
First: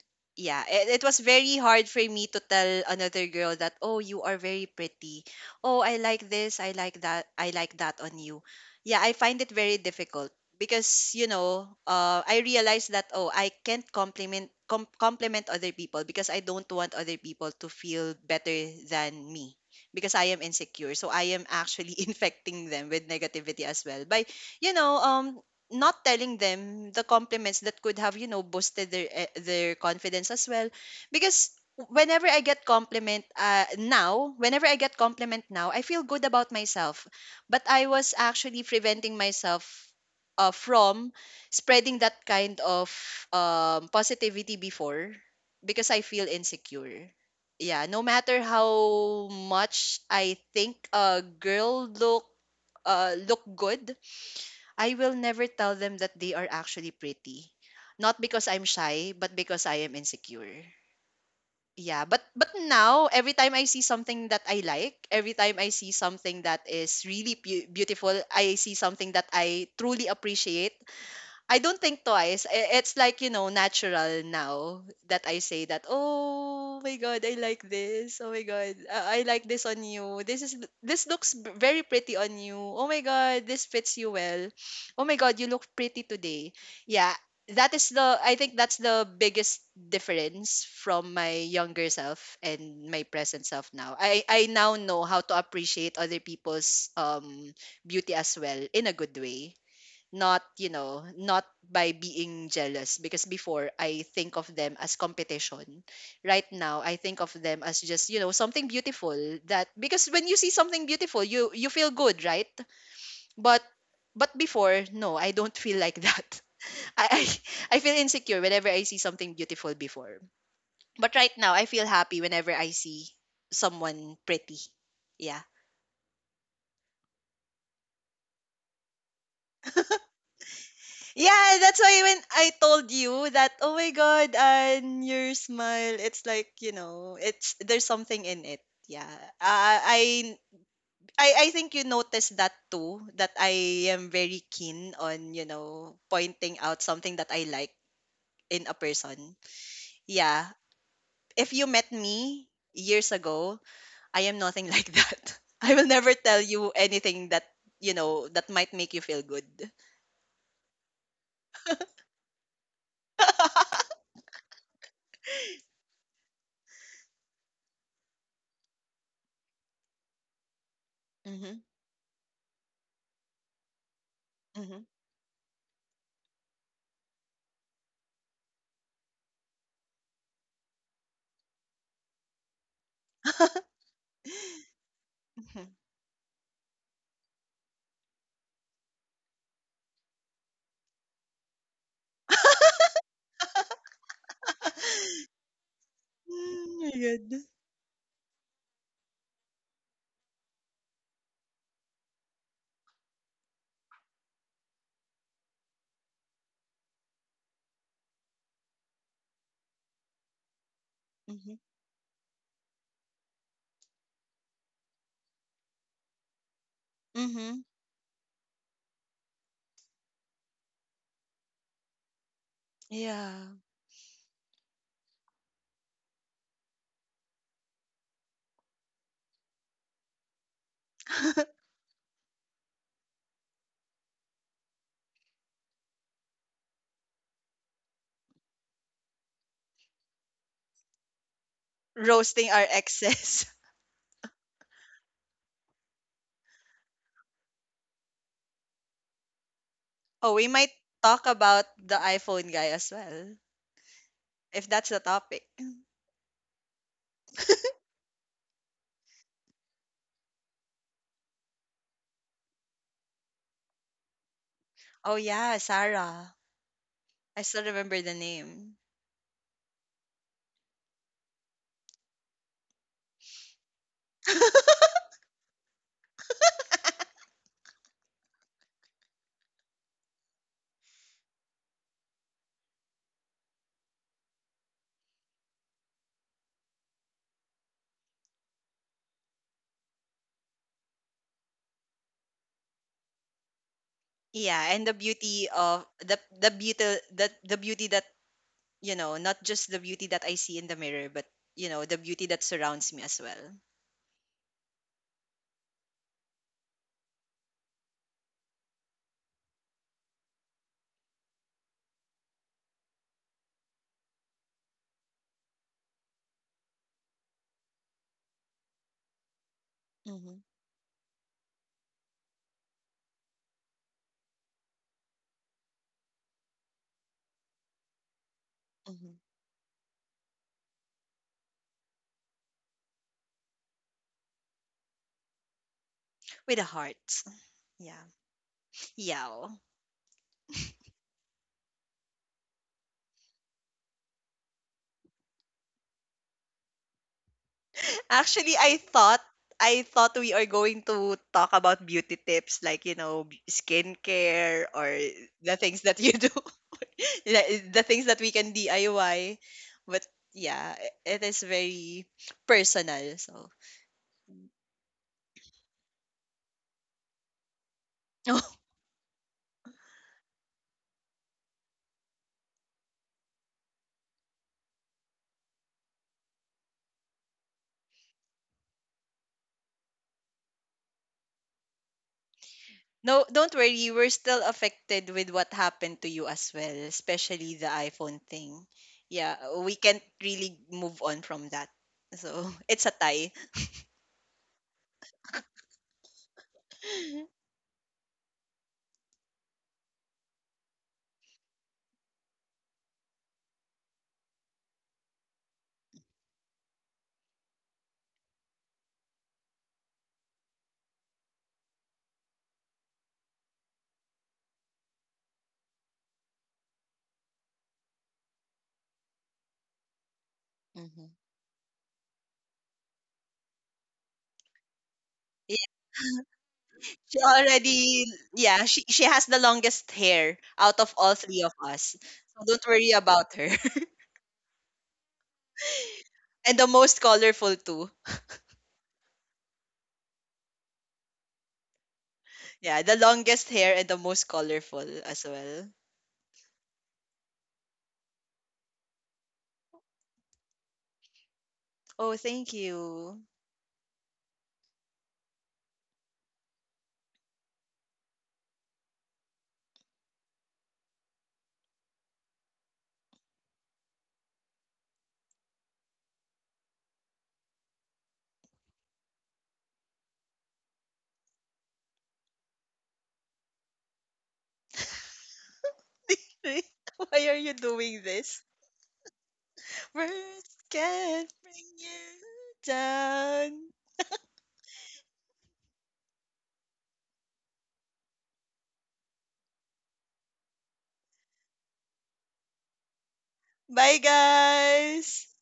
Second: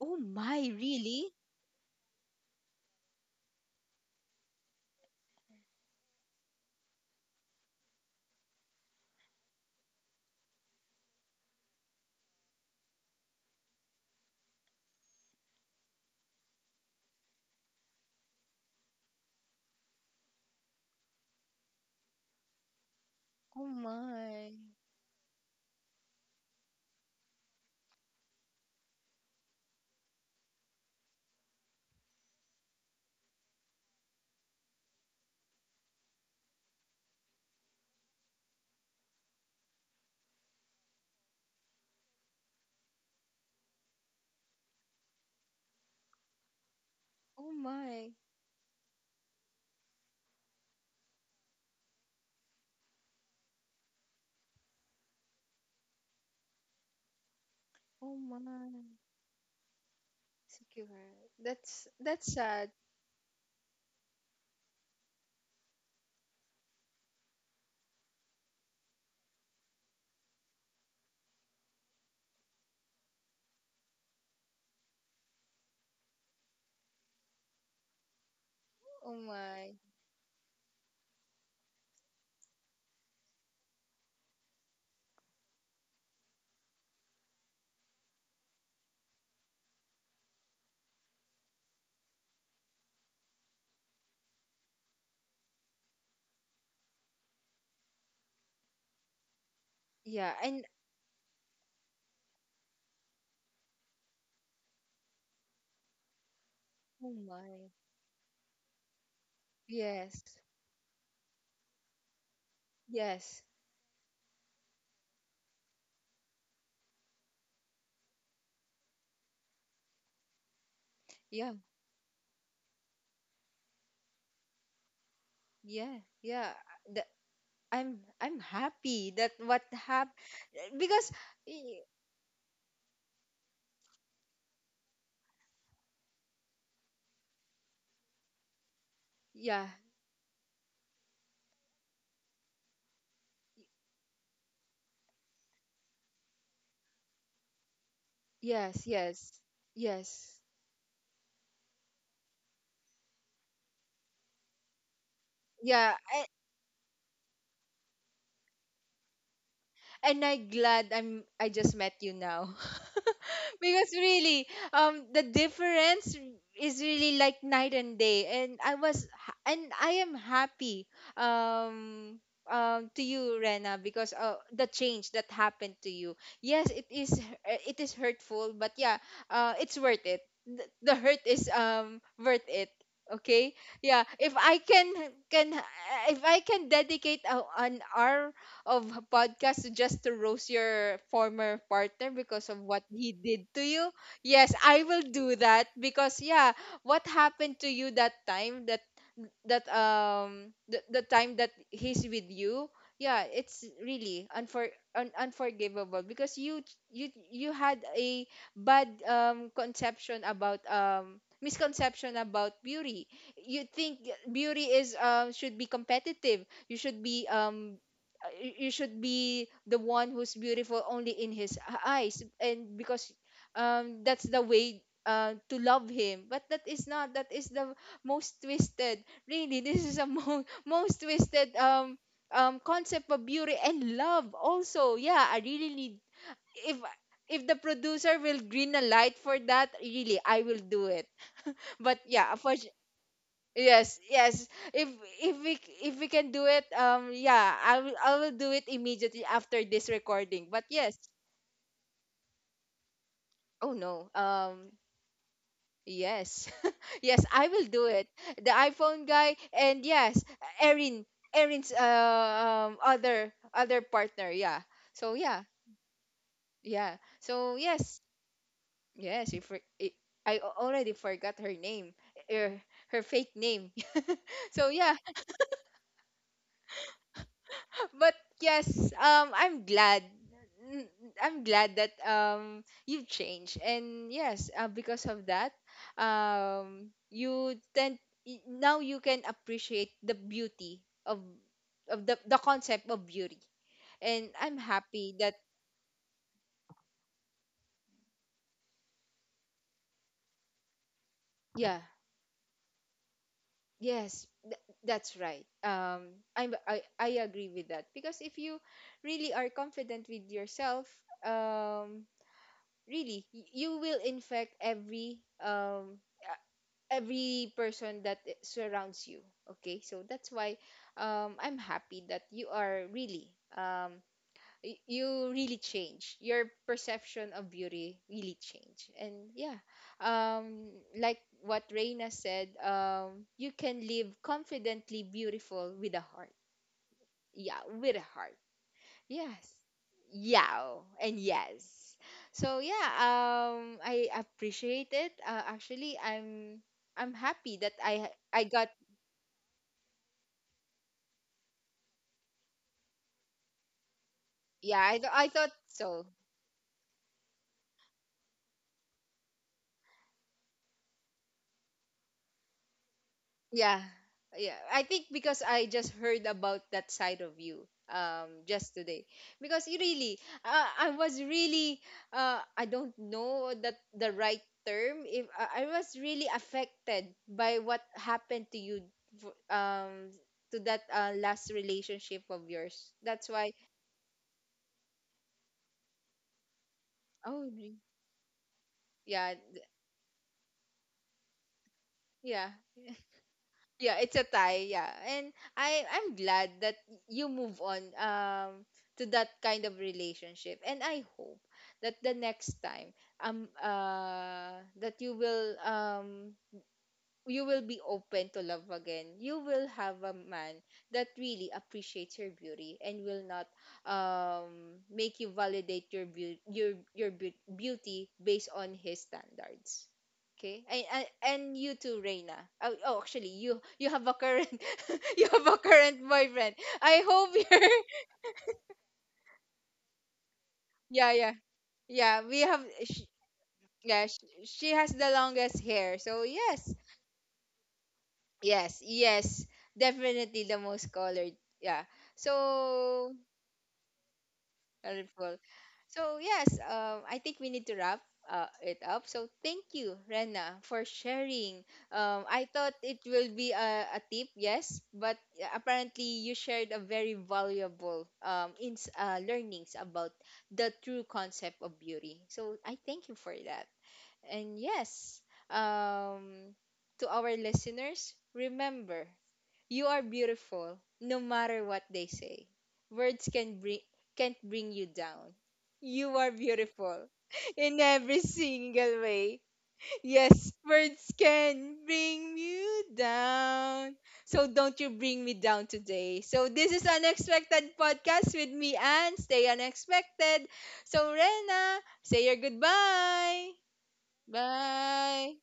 A: Oh,
B: Yeah,
A: my,
B: it, it was
A: really.
B: very hard for me to tell another girl that, oh, you are very pretty. Oh, I like this. I like that. I like that on you. Yeah, I find it very difficult because, you know, uh, I realized that, oh, I can't compliment com- compliment other people because I don't want other people to feel better than me because I am insecure. So I am actually infecting them with negativity
A: Oh
B: as well by,
A: my.
B: you know, um, not telling them the compliments that could have, you know, boosted their eh, their confidence as well, because whenever I get compliment uh, now whenever I get compliment now, I feel good about myself, but I was actually preventing myself uh, from spreading that kind of um, positivity before because I feel insecure.
A: Oh
B: Yeah, no
A: my.
B: matter how much I think a girl look uh, look good, I will never tell them that they are actually pretty.
A: Oh
B: Not
A: my.
B: because I'm shy, but because I am insecure.
A: Secure. That's
B: Yeah, but
A: that's
B: but
A: sad.
B: now every time I see something that I like, every time I see something that is really beau- beautiful, I see something that I truly appreciate, I don't think twice. I- It's like, you know, natural now that I say that, oh my God, I like this. Oh my God, uh,
A: Oh
B: I like this
A: my.
B: on you. This is this looks b- very pretty on you. Oh my God, this fits you well. Oh my God, you look pretty today. Yeah, that is the, I think that's the biggest difference from my younger self and my present self now. I I now know how to appreciate other people's um beauty as well in a good way,
A: Yeah,
B: not,
A: and
B: you know, not by being jealous, because before I think of them as competition. Right now I
A: oh
B: think of them
A: my.
B: as just, you know, something beautiful, that because
A: Yes.
B: when you see something beautiful, you you feel good, right?
A: Yes.
B: but but before, no, I don't feel like that. i i, I feel insecure whenever I see something beautiful before, but right
A: Yeah.
B: now I feel happy whenever I see someone pretty. Yeah.
A: Yeah. Yeah. That, I'm I'm happy that what happened, because
B: Yeah, that's
A: y-.
B: why when I told you that, oh my god, and your smile, it's like, you know, it's there's something in it. Yeah.
A: Yeah.
B: Uh, I I I think you noticed that too, that I am very keen on, you know, pointing out something that I like in a
A: Yes,
B: person.
A: yes. Yes.
B: Yeah. If you met me years ago, I am nothing like that. I will
A: Yeah,
B: never
A: I,
B: tell you anything that, you know, that might make you feel good.
A: and I glad I'm I just met you now. because really, um the difference is really like night and day, and I was ha- and I am happy
B: Mhm.
A: um um to you, Rena, because uh, the
B: Mhm.
A: change that happened to you. Yes, it is uh, it is hurtful, but yeah, uh it's worth it. The, the hurt is um worth it. Okay? Yeah, if I can can
B: Mhm.
A: if I can dedicate a, an hour of a podcast just to roast your former partner because of what he did to you. Yes, I will do that, because, yeah,
B: Mm, my
A: what
B: goodness.
A: happened to you that time, that that um the, the time that he's with you, yeah, it's really unfor- un- unforgivable, because you you you had a bad um conception about um
B: Mm-hmm.
A: misconception about beauty. You think beauty is um should be competitive. You should be
B: Mm-hmm.
A: um uh, y- you should be the one who's beautiful only in his eyes, and because
B: Yeah.
A: um that's the way uh, to love him. But that is not, that is the most twisted, really, this is a mo- most twisted um um concept of beauty, and love also. Yeah, I really need, if if the producer will green a light for that, really, I will do it. But yeah,
B: Roasting
A: for.
B: our exes.
A: Yes, yes. If if we, if we can do it, um, yeah, I will I will do it immediately after this
B: Oh, we
A: recording. But
B: might
A: yes,
B: talk about the iPhone guy as well,
A: oh no,
B: if
A: um,
B: that's the topic.
A: yes, yes, I will do it. The iPhone guy. And yes, Erin, Erin's uh, um other other partner, yeah. So
B: Oh,
A: yeah,
B: yeah, Sarah.
A: yeah.
B: I
A: So
B: still remember
A: yes,
B: the name.
A: yes. If I I already forgot her name, er, her fake name. So yeah. But yes, um, I'm glad. n- I'm glad that um you've changed, and yes, uh, because of that, um, you tend, y- now you can appreciate the beauty of, of the the concept of beauty, and I'm
B: Yeah, and the
A: happy that
B: beauty of the the beauty that, the beauty that, you know, not just the beauty that I see in the mirror, but, you
A: yeah.
B: know, the beauty that surrounds me as well.
A: Yes, th- that's right. Um, I'm I I agree with that, because if you really are confident with yourself, um, really, y- you will infect every um uh, every person that i- surrounds you. Okay, so that's
B: Mm-hmm.
A: why um I'm happy that you are really, um y- you really change your perception of beauty, really change. And
B: Mm-hmm.
A: yeah, um like what Reina said, um you can live confidently beautiful with a heart.
B: With a heart.
A: Yeah, with
B: Yeah.
A: a heart.
B: Yeah.
A: Yes. Yeah. And yes. So yeah, um I appreciate it. Uh, actually, I'm I'm happy that I I
B: Actually,
A: got,
B: I thought, I thought we are going to talk about beauty tips, like, you know, b- skincare
A: yeah,
B: or
A: I th- I thought
B: the things that
A: so.
B: you do. the the things that we can D I Y. But yeah, i- it is very personal. So,
A: Yeah, yeah. I think because I just heard about that side of you um just today, because you really, uh, I was really, uh I don't know that the right term, if I I was really affected by what happened to you, v- um to that uh, last relationship of yours.
B: no,
A: That's why,
B: don't worry. We're still affected with what happened to you as well,
A: oh
B: especially the
A: re-,
B: iPhone thing.
A: yeah
B: Yeah,
A: th-,
B: we can't really move on from that.
A: yeah.
B: So, it's a tie.
A: Yeah, it's a tie. Yeah, and I I'm glad that you move on um to that kind of relationship, and I hope that the next time, um uh that you will um you will be open to love again. You will have a man that really appreciates your beauty and will not um, make you validate your beauty, your your beau- beauty based on his standards. Okay, and, and,
B: Mhm.
A: and you too, Reina. Oh, oh, actually, you you have a current you have a
B: Yeah.
A: current boyfriend. I
B: She
A: hope you're
B: already, yeah, she, she has the longest hair out of
A: yeah,
B: all
A: yeah,
B: three of us.
A: yeah. We
B: So
A: have
B: don't worry
A: sh
B: about her.
A: yeah. She, she has the longest hair, so
B: And the
A: yes,
B: most colorful too.
A: yes, yes. Definitely the most colored. Yeah.
B: Yeah, the
A: So
B: longest hair and the most colorful as
A: colorful.
B: well.
A: So yes, um, I think we need to wrap uh, it up. So thank you, Rena, for sharing.
B: Oh,
A: Um, I
B: thank
A: thought it
B: you.
A: will be a, a tip, yes, but yeah, apparently you shared a very valuable um ins uh, learnings about the true concept of beauty. So I thank you for that. And yes, um, to our listeners, remember. You are beautiful, no matter what they say. Words can bring can't bring you down. You are beautiful
B: Why are you
A: in
B: doing
A: every
B: this?
A: single way. Yes,
B: Words
A: words
B: can bring
A: can
B: you
A: bring you
B: down.
A: down. So don't you bring me down today. So this is Unexpected Podcast with me, and stay unexpected. So Rena, say your goodbye.
B: Bye, guys.
A: Bye.